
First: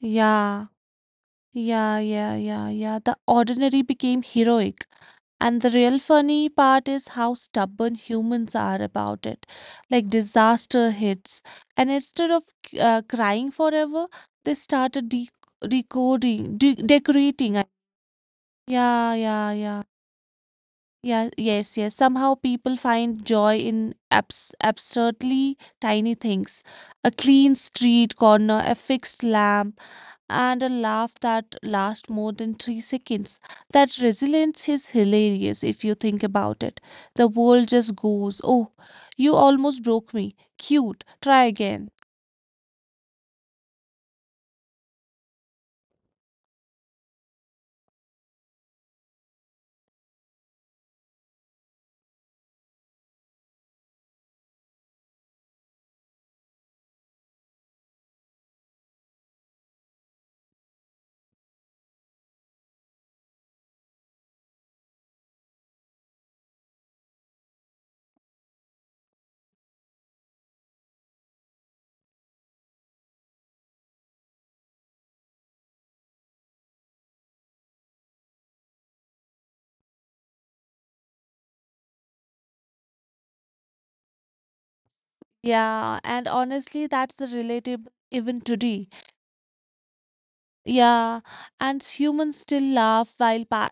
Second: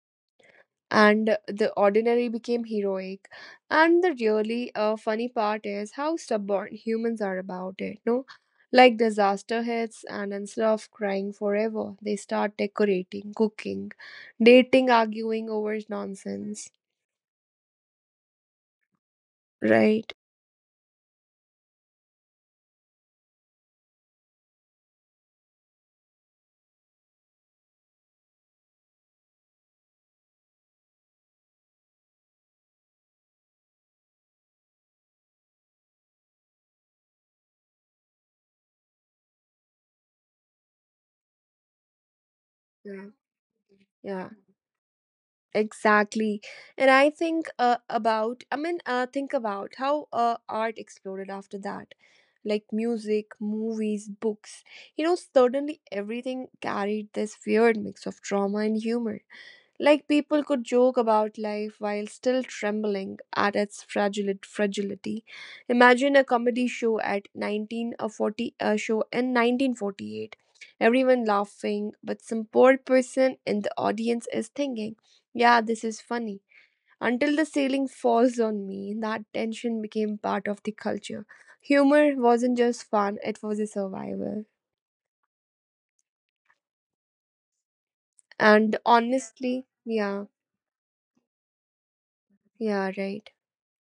Speaker 2: Yeah.
Speaker 1: And the
Speaker 2: Yeah,
Speaker 1: ordinary
Speaker 2: yeah,
Speaker 1: became
Speaker 2: yeah, yeah. The
Speaker 1: heroic.
Speaker 2: ordinary
Speaker 1: And the
Speaker 2: became
Speaker 1: really
Speaker 2: heroic.
Speaker 1: funny
Speaker 2: And
Speaker 1: part
Speaker 2: the
Speaker 1: is
Speaker 2: real
Speaker 1: how
Speaker 2: funny
Speaker 1: stubborn
Speaker 2: part is
Speaker 1: humans
Speaker 2: how
Speaker 1: are about
Speaker 2: stubborn
Speaker 1: it. No,
Speaker 2: humans are
Speaker 1: like
Speaker 2: about it.
Speaker 1: disaster
Speaker 2: Like
Speaker 1: hits and instead
Speaker 2: disaster
Speaker 1: of crying
Speaker 2: hits, and
Speaker 1: forever they
Speaker 2: instead of
Speaker 1: start decorating,
Speaker 2: crying
Speaker 1: cooking,
Speaker 2: forever, they
Speaker 1: dating,
Speaker 2: started de
Speaker 1: arguing over
Speaker 2: decoding,
Speaker 1: nonsense,
Speaker 2: de decorating. I- Yeah, yeah,
Speaker 1: right?
Speaker 2: yeah. Yeah, yes, yes. Somehow people find joy in absurdly tiny things. A clean street corner, a fixed lamp and a laugh that lasts more than three seconds. That resilience is hilarious if you think about it. The world just goes, "Oh, you almost broke me. Cute. Try again."
Speaker 1: Yeah. Yeah. Exactly. And I think think about how art exploded after that. Like music, movies, books. You know, suddenly everything carried this weird mix of drama and humor. Like people could joke about life while still trembling at its fragile fragility. Imagine a comedy show at 19 a 40 a show in 1948. Everyone laughing, but some poor person in the audience is thinking, "Yeah, this is funny. Until the ceiling falls on me." That tension became part of the culture. Humor wasn't just fun; it was a survival.
Speaker 2: Yeah, and honestly, that's the relatable even
Speaker 1: And
Speaker 2: today.
Speaker 1: honestly, yeah,
Speaker 2: Yeah, and humans still
Speaker 1: yeah,
Speaker 2: laugh
Speaker 1: right.
Speaker 2: while pa-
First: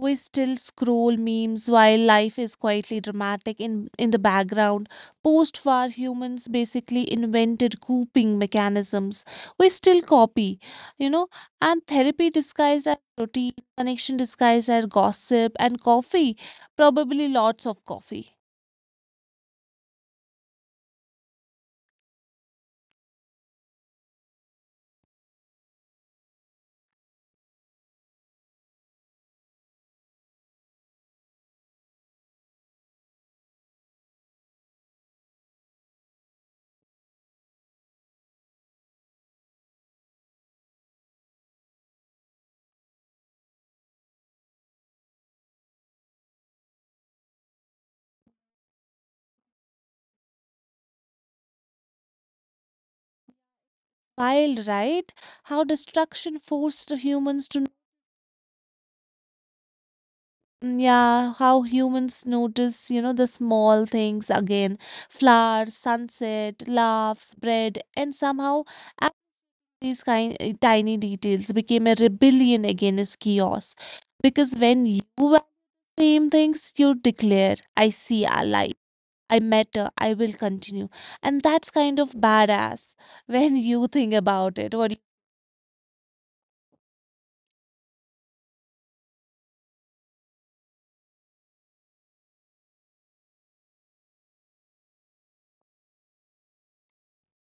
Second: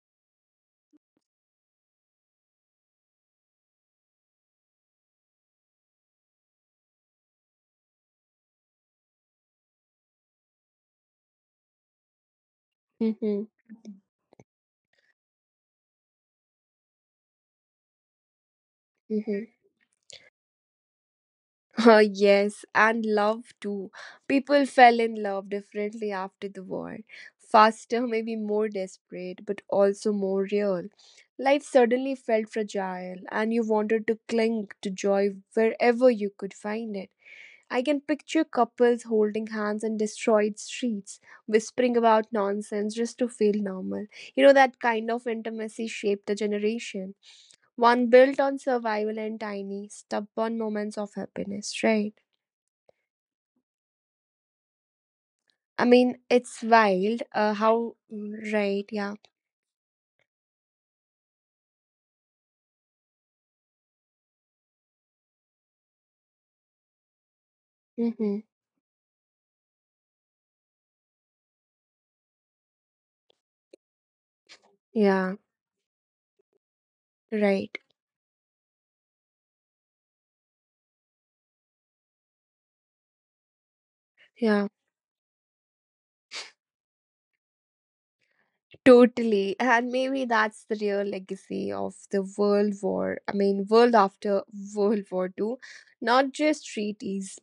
Speaker 2: We still scroll memes while life is quietly dramatic in the background. Post war humans basically invented coping mechanisms. We still copy, you know, and therapy disguised as
Speaker 1: Mm-hmm.
Speaker 2: routine, connection disguised as gossip, and coffee, probably lots of coffee.
Speaker 1: Mm-hmm. *laughs* Yes, and love too. People fell in love differently after the war. Faster, maybe more desperate, but also more real. Life suddenly felt fragile, and you wanted to cling to joy wherever you could find it. I can picture couples holding hands in destroyed streets, whispering about nonsense just to feel normal. You know, that kind of intimacy shaped a generation. One built on survival and tiny, stubborn moments of happiness, right?
Speaker 2: Wild, right? How
Speaker 1: I mean,
Speaker 2: destruction
Speaker 1: it's
Speaker 2: forced
Speaker 1: wild.
Speaker 2: humans to
Speaker 1: How, mm, right? Yeah.
Speaker 2: mm, yeah, how humans notice, you know, the small things again, flowers, sunset, laughs, bread, and
Speaker 1: Mm-hmm.
Speaker 2: somehow act these kind tiny details became a rebellion against chaos. Because when you
Speaker 1: Yeah.
Speaker 2: value the same things, you declare,
Speaker 1: Right.
Speaker 2: I see a light, I matter, I will continue. And that's kind of badass when you think about
Speaker 1: Yeah.
Speaker 2: it. What do
Speaker 1: Totally. And maybe that's the real legacy of the world after World War Two, not just treaties,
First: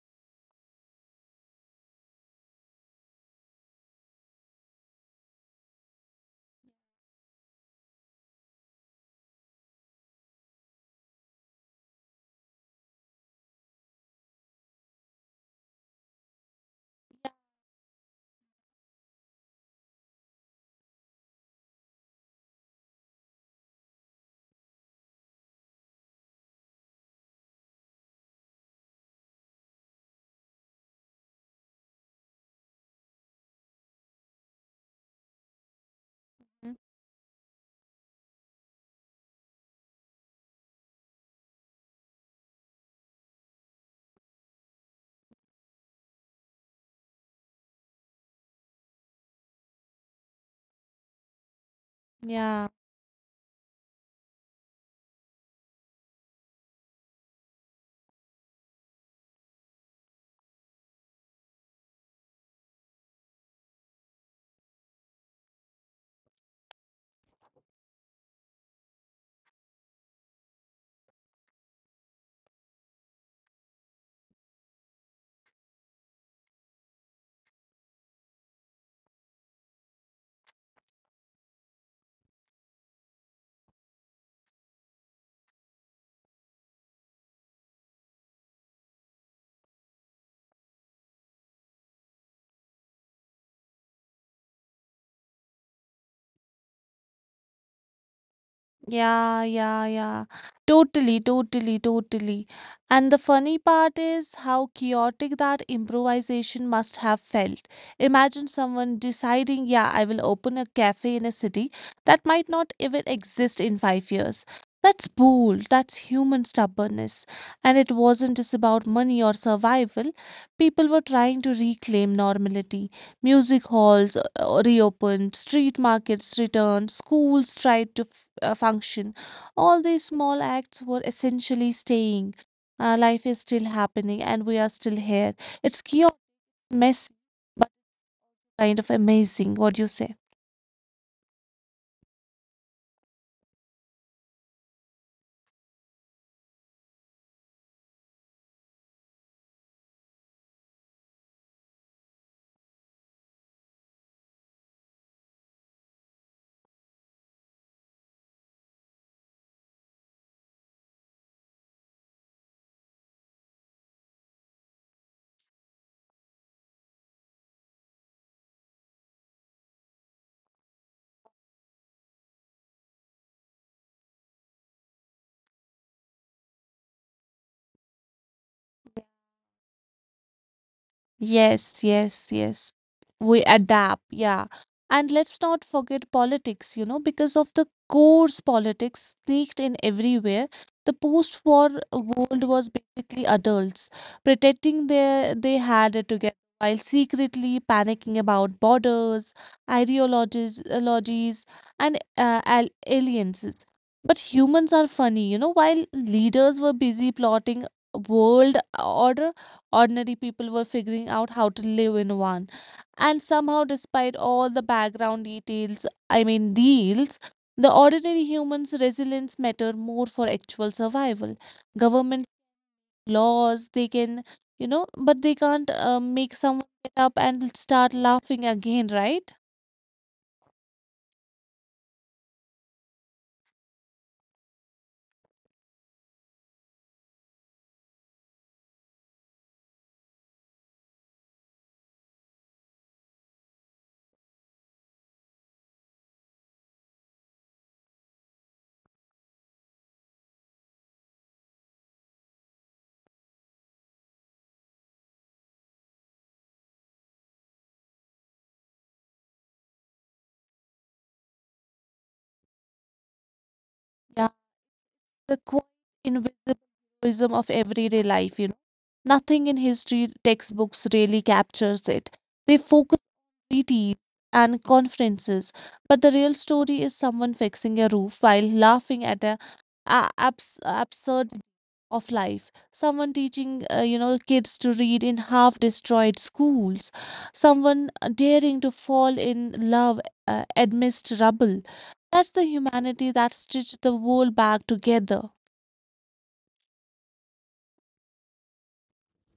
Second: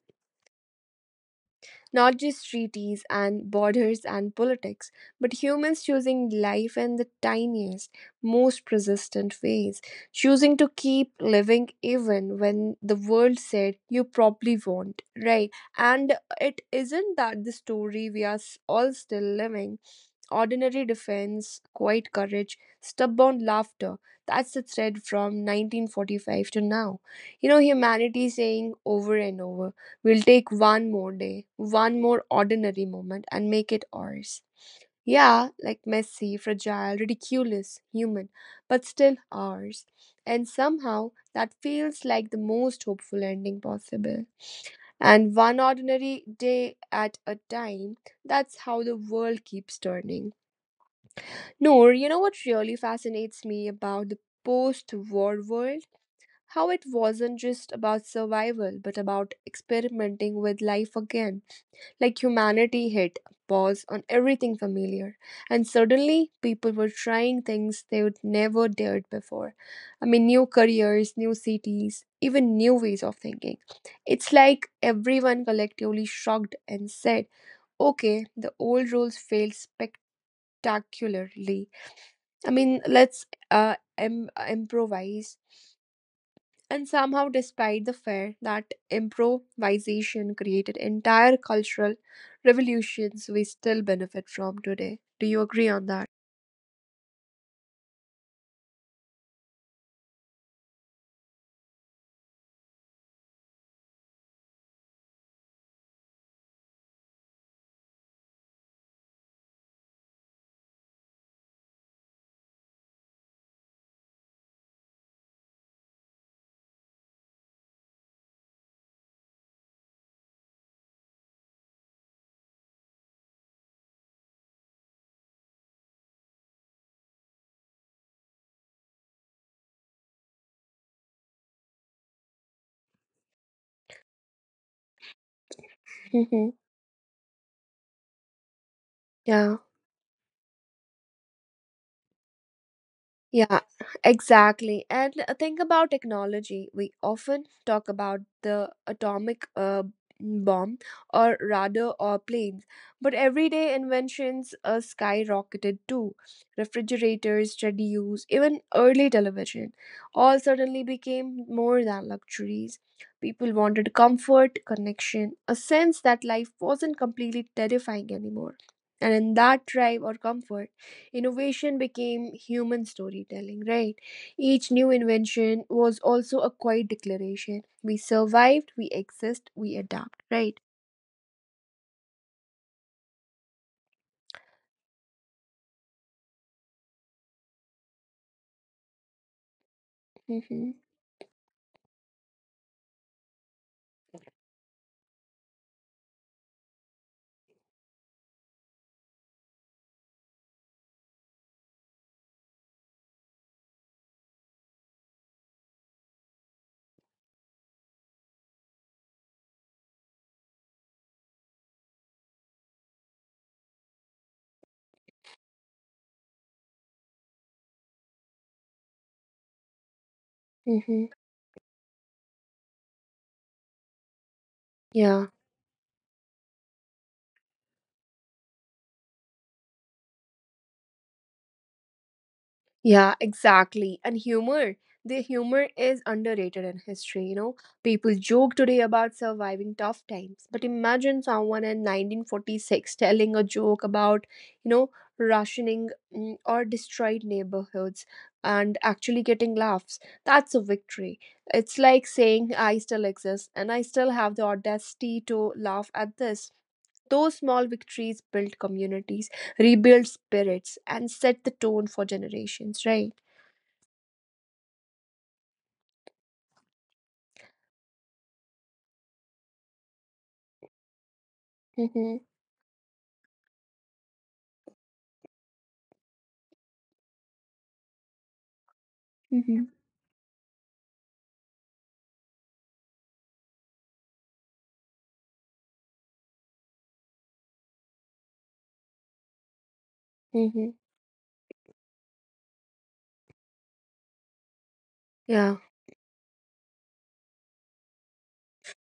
Speaker 1: not just treaties and borders and politics, but humans choosing life in the tiniest, most persistent ways, choosing to keep living even when the world said you probably won't, right? And it isn't that the story we all still living? Ordinary defense, quiet courage, stubborn laughter. That's the thread from 1945 to now. You know, humanity saying over and over, we'll take one more day, one more ordinary moment, and make it ours. Yeah, like messy,
Speaker 2: you,
Speaker 1: fragile, ridiculous, human, but still ours. And somehow that feels like the most hopeful ending possible. And one ordinary day at a time, that's how the world keeps turning. Noor, you know what
Speaker 2: yeah.
Speaker 1: really fascinates me about the post war world? How it wasn't just about survival, but about experimenting with life again. Like humanity hit a pause on everything familiar, and suddenly people were trying things they would never dared before. I mean, new careers, new cities, even new ways of thinking. It's like everyone collectively shrugged and said, okay, the old rules failed spectacularly. I mean, let's improvise. And somehow, despite the fact that improvisation created entire cultural revolutions, we still benefit from today. Do you agree on that?
Speaker 2: Yeah, yeah, yeah. Totally, totally, totally. And the funny part is how chaotic that improvisation must have felt. Imagine someone deciding, yeah, I will open a cafe in a city that might not even exist in five years. That's bold, that's human stubbornness. And it wasn't just about money or survival, people were trying to reclaim normality. Music halls reopened, street markets returned, schools tried to function. All these small acts were essentially staying. Life is still happening and we are still here. It's
Speaker 1: Hmm.
Speaker 2: chaotic, messy, but kind of
Speaker 1: Yeah.
Speaker 2: amazing. What do you say?
Speaker 1: Yeah, exactly. And think about technology. We often talk about the atomic bomb or radar or planes, but everyday inventions skyrocketed too. Refrigerators, radios, even early television all suddenly became more than luxuries. People wanted comfort, connection, a sense that life wasn't completely terrifying anymore. And in that drive or comfort, innovation became human storytelling, right? Each new invention was also a quiet declaration. We survived, we exist, we adapt, right?
Speaker 2: Yes, yes, yes. We adapt, yeah. And let's not forget politics, you know, because of the coarse politics sneaked in everywhere.
Speaker 1: Mm-hmm.
Speaker 2: The post-war world was basically adults pretending they had it together while secretly panicking about borders, ideologies, and al alliances. But humans are funny, you know, while leaders were busy plotting world order. Ordinary people were figuring out how to live in one. And somehow, despite all the background deals, the ordinary human's resilience matter more for actual survival.
Speaker 1: Mm-hmm.
Speaker 2: Government laws, they can, you know, but they can't
Speaker 1: Yeah.
Speaker 2: make someone get up and start laughing again, right?
Speaker 1: Yeah, exactly. And humor. The humor is underrated in history, you know. People joke today about surviving tough times, but imagine someone in 1946 telling a joke about, you know, rationing, mm, or destroyed neighborhoods and actually getting laughs. That's a victory. It's like saying I still exist and I still have the audacity to laugh at this. Those small victories build communities, rebuild spirits, and set the tone for generations, right?
Speaker 2: Yeah. The quiet, invisible heroism of everyday life, you know. Nothing in history textbooks really captures it. They
Speaker 1: Mm-hmm.
Speaker 2: focus on treaties and conferences, but the real story is someone fixing a roof while laughing at
Speaker 1: Mm-hmm.
Speaker 2: absurd of life. Someone teaching, kids to read in half-destroyed schools. Someone daring to fall in love amidst
Speaker 1: Mm-hmm.
Speaker 2: rubble. That's the humanity that stitched the world back together.
Speaker 1: Yeah.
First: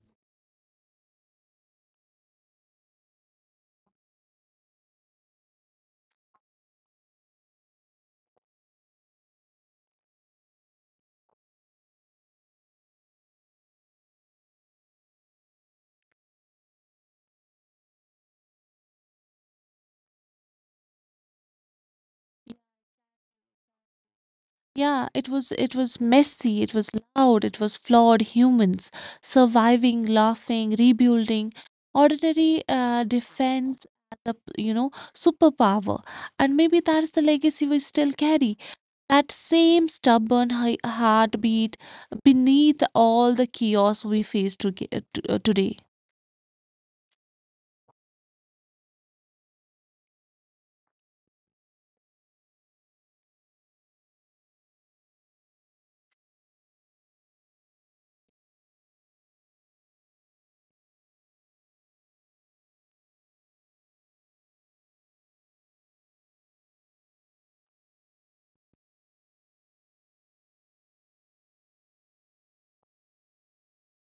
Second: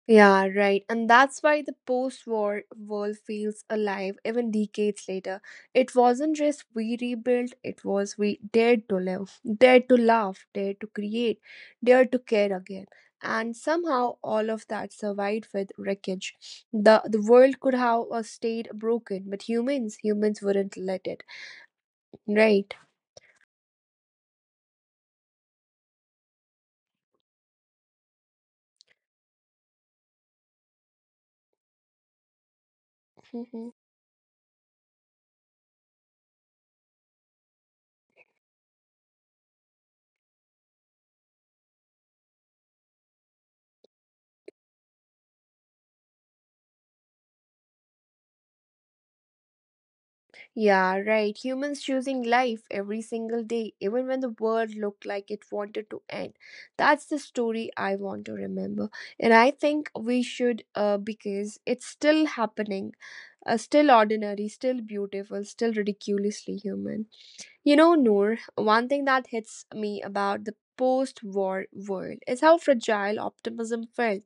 Speaker 1: Yeah, right. And that's why the post war world feels alive even decades later. It wasn't just we rebuilt, it was we dared to live, dared to laugh, dared to create, dared to care again. And somehow all of that survived with wreckage. The world could have stayed broken, but humans wouldn't let it. Right.
Speaker 2: Yeah, it was messy, it was loud, it was flawed humans surviving, laughing, rebuilding. Ordinary
Speaker 1: Mhm.
Speaker 2: defense as a, you know, superpower. And maybe that's the legacy we still carry. That same stubborn heartbeat beneath all the chaos we face to get, today.
Speaker 1: Yeah, right. Humans choosing life every single day, even when the world looked like it wanted to end. That's the story I want to remember. And I think we should, because it's still happening, still ordinary, still beautiful, still ridiculously human. You know, Noor, one thing that hits me about the post war world is how fragile optimism felt.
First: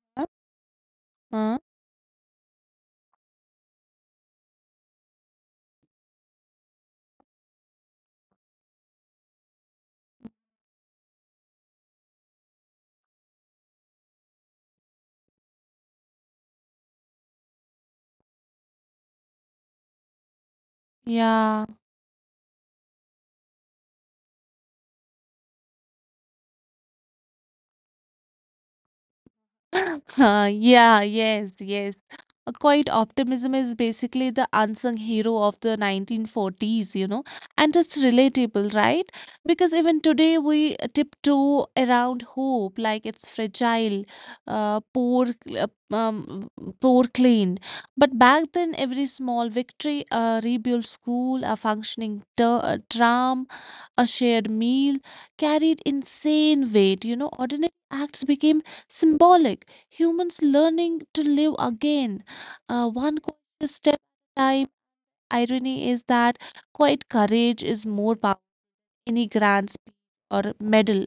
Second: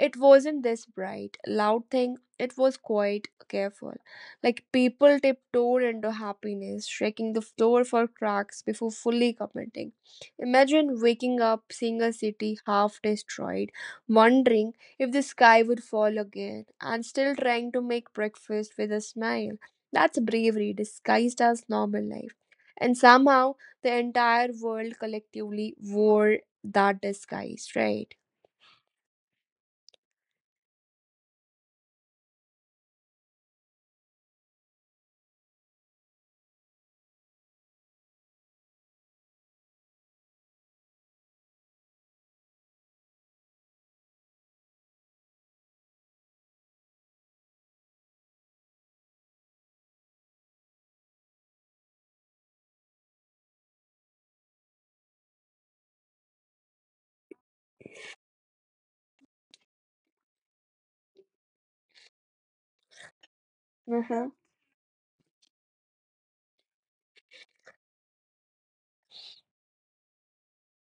Speaker 1: It
Speaker 2: Huh?
Speaker 1: wasn't this bright,
Speaker 2: Huh?
Speaker 1: loud thing. It was quite careful. Like people tiptoed into happiness, shaking the floor for cracks before fully commenting. Imagine waking up, seeing a city half destroyed, wondering if the sky would fall again, and still trying to make breakfast with a smile. That's bravery disguised as
Speaker 2: Yeah.
Speaker 1: normal life. And somehow the entire world collectively wore that disguise, right?
Speaker 2: *laughs* Huh, yeah, yes, yes. A quiet optimism is basically the unsung hero of the 1940s, you know, and it's relatable, right? Because even today we tiptoe around hope like it's fragile, uh, poor, uh, um, poor clean. But back then, every small victory, a rebuilt school, a functioning tram, a shared meal carried insane weight. You know, ordinary acts became symbolic. Humans learning to live again, one conscious step at a time. Irony is that quite courage is more powerful than any grand speech or medal.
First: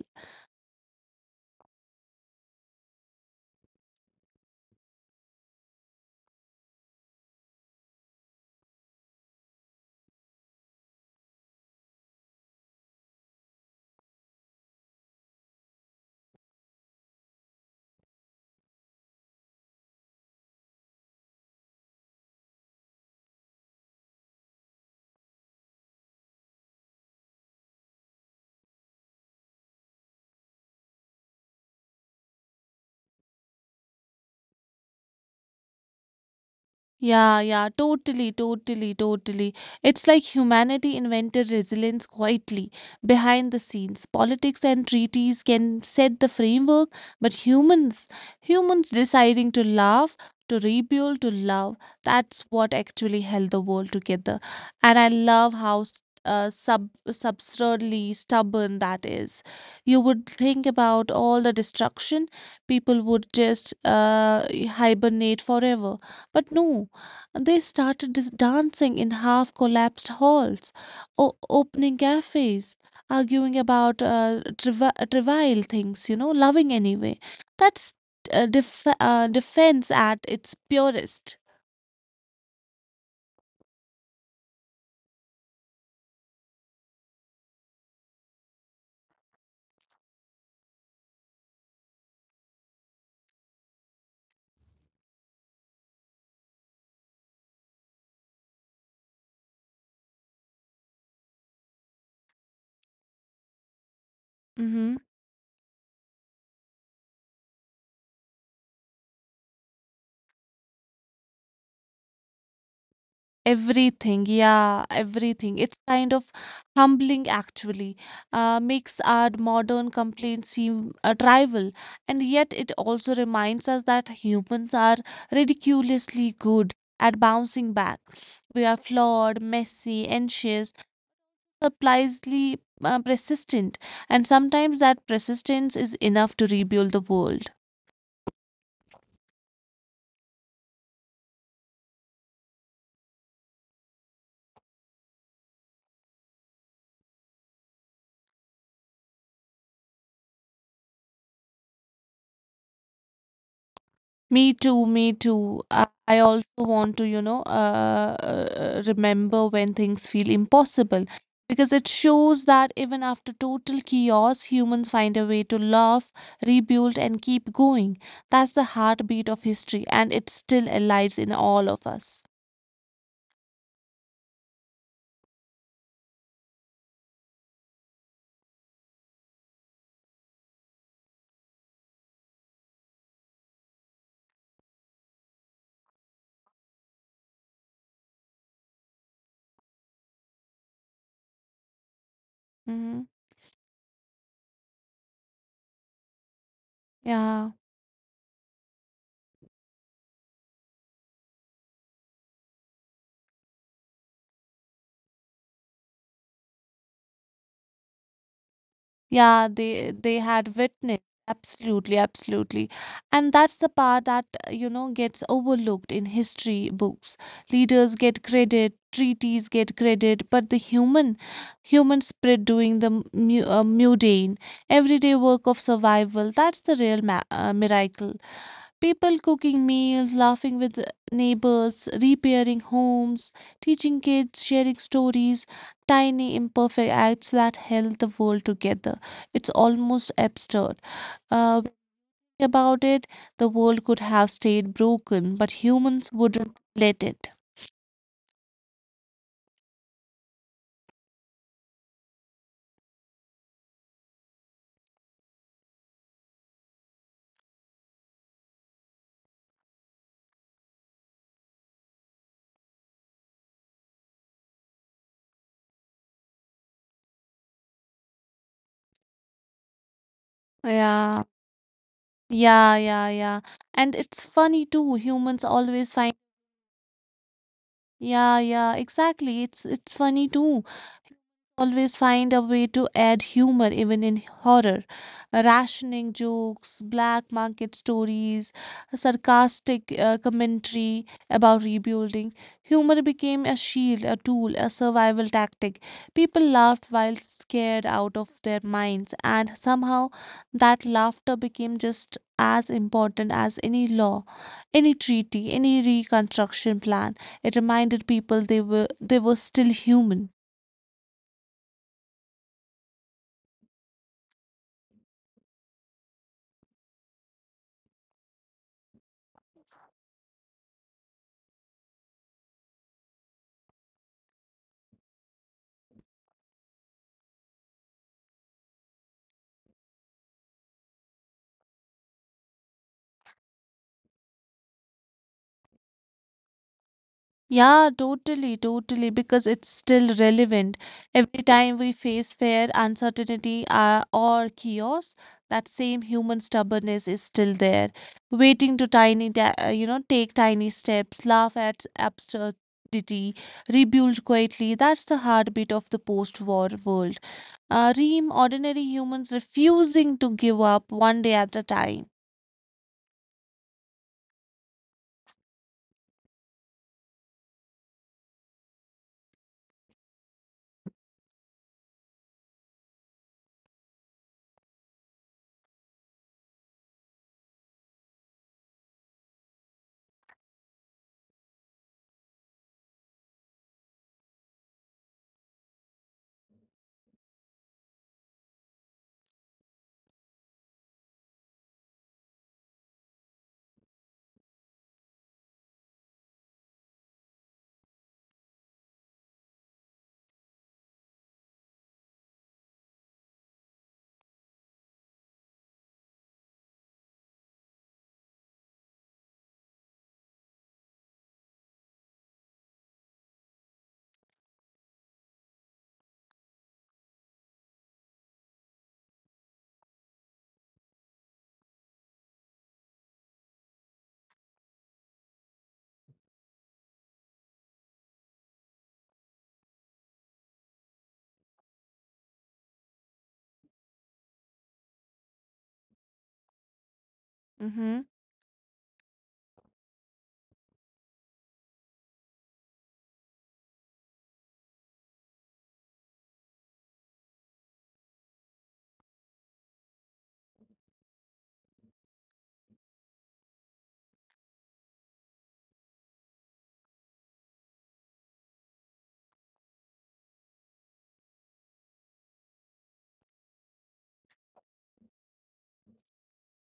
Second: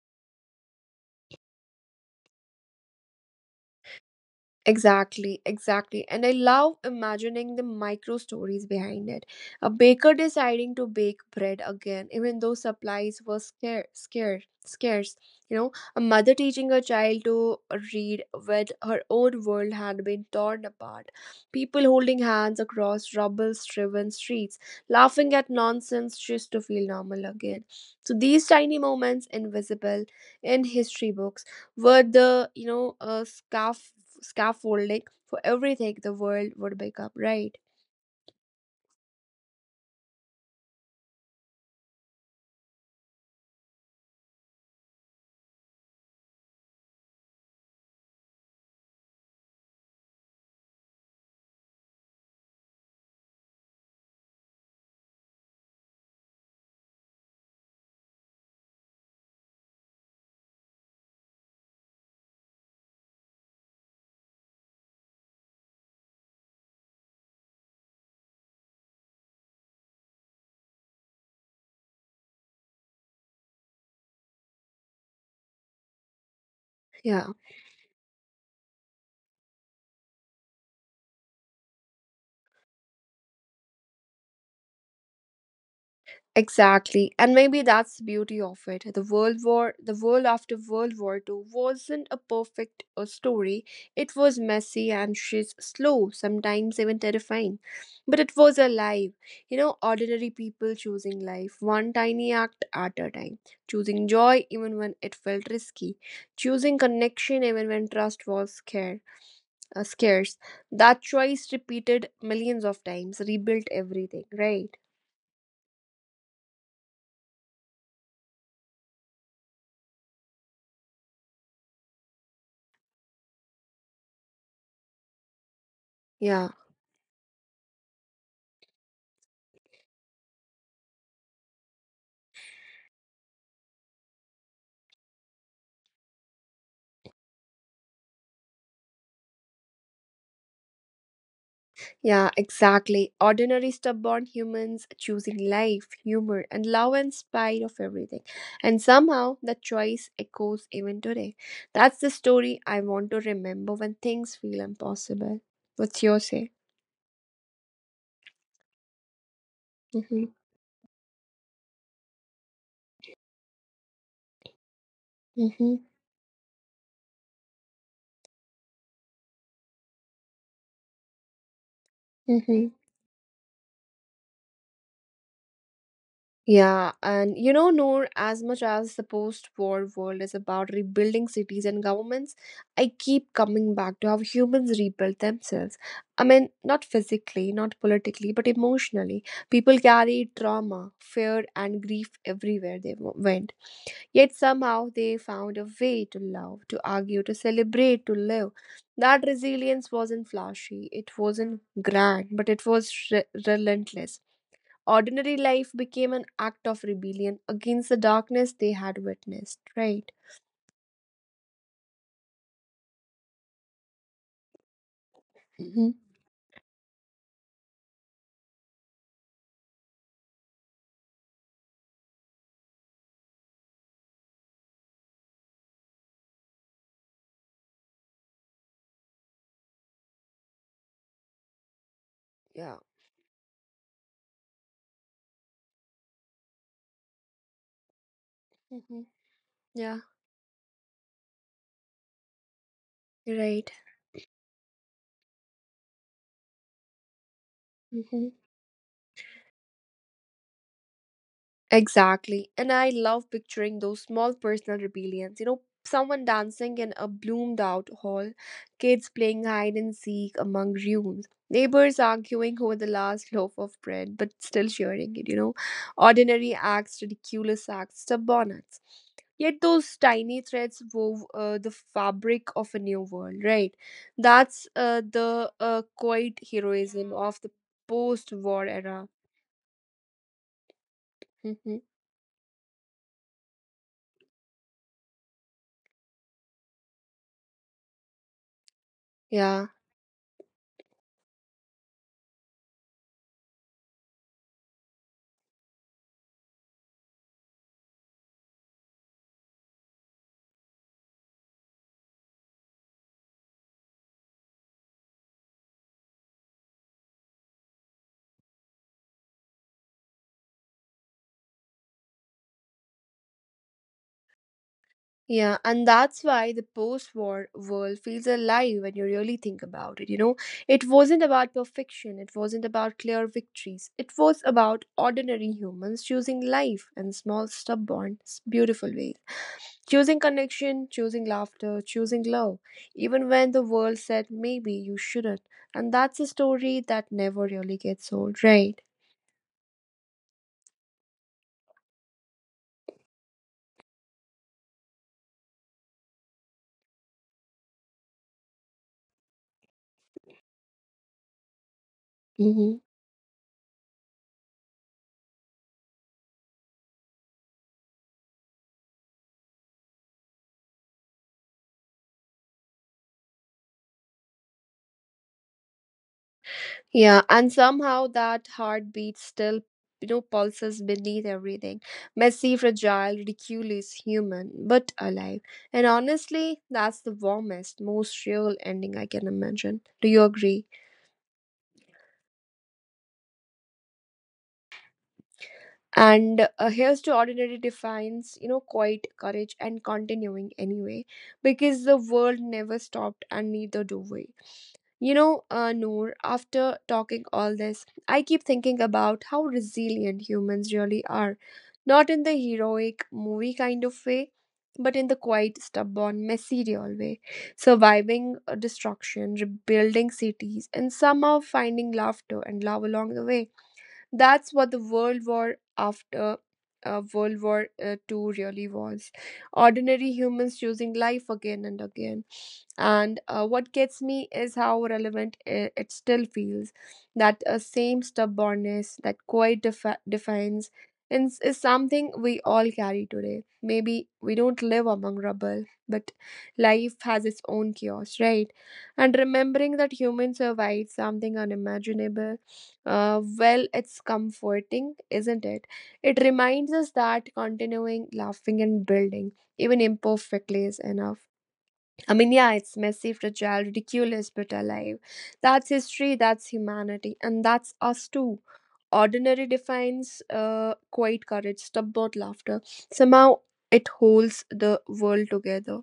Speaker 1: Exactly, exactly. And I love imagining the micro stories behind it. A baker deciding to bake bread again, even though supplies were scarce. You know, a mother teaching her child to read when her own world had been torn apart. People holding hands across rubble-striven streets, laughing at nonsense just to feel normal again. So these tiny moments, invisible in history books, were the you know scarf scaffolding for everything, the world would become, right.
Speaker 2: Yeah, yeah, totally, totally, totally. It's like humanity invented resilience quietly behind the scenes. Politics and treaties can set the framework, but humans deciding to love, to rebuild, to love, that's what actually held the world together. And I love how s- sub absurdly stubborn that is. You would think about all the destruction, people would just hibernate forever. But no. They started dancing in half collapsed halls, opening cafes, arguing about
Speaker 1: Yeah,
Speaker 2: trivial things, you know, loving anyway. That's defense at its purest.
Speaker 1: exactly. And maybe that's the beauty of it. The World War, the world after World War 2 wasn't a perfect story. It was messy and she's slow, sometimes even terrifying. But it was alive. You know, ordinary people choosing life, one tiny act at a time. Choosing joy even when it felt risky. Choosing connection even when trust was scared. Scarce. That choice repeated millions of times rebuilt everything, right?
Speaker 2: Everything, yeah, everything. It's kind of humbling actually. Makes our modern complaints seem trivial, and
Speaker 1: Yeah,
Speaker 2: yet it also reminds us that humans are ridiculously good at bouncing back. We are flawed, messy, anxious, surprisingly persistent, and sometimes that persistence is enough to rebuild the world.
Speaker 1: yeah, exactly. Ordinary stubborn humans choosing life, humor, and love in spite of everything. And somehow that choice echoes even today. That's the story I want to remember when things feel impossible. What's your say?
Speaker 2: Me too, me too. I also
Speaker 1: Mm-hmm.
Speaker 2: want to, remember when things feel impossible because it
Speaker 1: Mm-hmm.
Speaker 2: shows that even after total chaos, humans find a way to laugh, rebuild, and keep going. That's the
Speaker 1: Mm-hmm.
Speaker 2: heartbeat of history, and it's still alive in all of us.
Speaker 1: Yeah, and you know, Noor, as much as the post war world is about rebuilding cities and governments, I keep coming back to how humans rebuild themselves. I mean, not physically, not politically, but emotionally. People carried trauma, fear, and grief everywhere they went. Yet somehow they found a way to love,
Speaker 2: Mhm.
Speaker 1: to argue, to celebrate, to live. That resilience wasn't flashy, it
Speaker 2: Yeah.
Speaker 1: wasn't grand, but it was relentless. Ordinary life became an act of rebellion against the darkness they had witnessed, right?
Speaker 2: Yeah, they had witnessed. Absolutely,
Speaker 1: Hmm.
Speaker 2: absolutely. And that's the part that, gets overlooked in history books. Leaders get credit, treaties get credit, but the human spirit doing the mundane, everyday work of survival, that's the real ma miracle.
Speaker 1: Yeah.
Speaker 2: People cooking meals, laughing with neighbors, repairing homes, teaching kids, sharing
Speaker 1: Hmm.
Speaker 2: stories, tiny
Speaker 1: Yeah,
Speaker 2: imperfect acts that held the world together. It's almost
Speaker 1: right.
Speaker 2: absurd. Think about it, the world could have
Speaker 1: Hmm.
Speaker 2: stayed broken, but humans wouldn't let it.
Speaker 1: Exactly. And I love picturing those small personal rebellions. You know, someone dancing in a bloomed out hall, kids playing hide and seek among ruins, neighbors arguing over the last loaf of bread but still sharing it, you know, ordinary acts, ridiculous acts, stubborn acts. Yet those tiny threads wove the fabric of a new world, right? That's
Speaker 2: Yeah,
Speaker 1: the quiet
Speaker 2: yeah, yeah, yeah.
Speaker 1: heroism of the
Speaker 2: And it's funny
Speaker 1: post
Speaker 2: too.
Speaker 1: war
Speaker 2: Humans
Speaker 1: era.
Speaker 2: always find.
Speaker 1: Hmm.
Speaker 2: Yeah, yeah, exactly. It's funny too always find a way to add humor even in horror. Rationing
Speaker 1: Yeah.
Speaker 2: jokes, black market stories, sarcastic commentary about rebuilding. Humor became a shield, a tool, a survival tactic. People laughed while scared out of their minds, and somehow that laughter became just as important as any law, any treaty, any reconstruction plan. It reminded people they were still human.
Speaker 1: Yeah, and that's why the post-war world feels alive when you really think about it. You know, it wasn't about perfection, it wasn't about clear victories, it was about ordinary humans choosing life in small, stubborn, beautiful ways. Choosing connection, choosing laughter, choosing love, even when the world said maybe you shouldn't. And that's a story that never really gets old, right?
Speaker 2: Yeah, totally, totally, because it's still relevant. Every time we face fear, uncertainty, or chaos, that same human stubbornness is still there, waiting to tiny,
Speaker 1: Mm-hmm.
Speaker 2: ta- you know, take tiny steps, laugh at absurdity, rebuild quietly. That's the heartbeat of the post-war world. Reem, ordinary humans refusing to give up one day at a time.
Speaker 1: Yeah, and somehow that heartbeat still, you know, pulses beneath everything. Messy, fragile, ridiculous, human, but alive. And honestly, that's the warmest, most real ending I can imagine. Do you agree? And here's to ordinary defines, you know, quiet courage and continuing anyway, because the world never stopped, and neither do we. You know, Noor, after talking all this, I keep thinking about how resilient humans really are. Not in the heroic movie kind of way, but in the quiet, stubborn, messy real way. Surviving destruction, rebuilding cities, and somehow finding laughter and love along the way. That's what the World War after World War II really was. Ordinary humans choosing life again and again. And what gets me is how relevant it still feels. That same stubbornness, that quiet defiance, is something we all carry today. Maybe we don't live among rubble, but life has its own chaos, right?
Speaker 2: Mhm,
Speaker 1: And remembering that humans survived something unimaginable, well, it's comforting, isn't it? It reminds us that continuing, laughing, and building, even imperfectly, is enough. I mean, yeah, it's messy, fragile, ridiculous, but alive. That's history, that's humanity, and that's us too. Ordinary defines quiet courage, stubborn laughter. Somehow it holds the world together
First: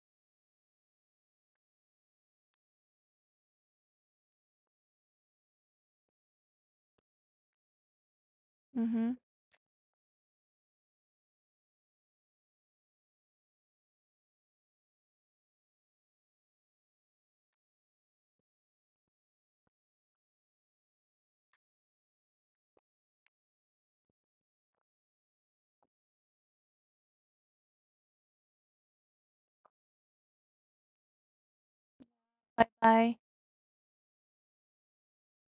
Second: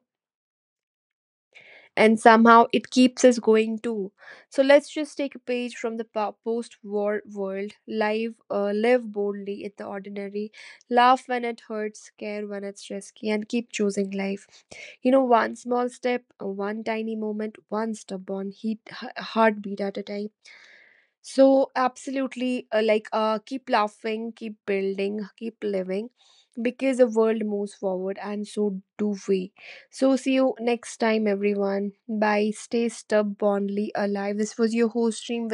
Speaker 1: and somehow it keeps us going too. So let's just take a page from the post war world. Live
Speaker 2: mhm.
Speaker 1: boldly in the ordinary, laugh when it hurts, care when it's risky, and keep choosing life. You know, one small step, one tiny moment, heartbeat at a time. So, absolutely, keep laughing, keep building, keep living because the world moves forward and so do we. So, see you next time, everyone. Bye. Stay
Speaker 2: Bye-bye.
Speaker 1: stubbornly alive. This was your host stream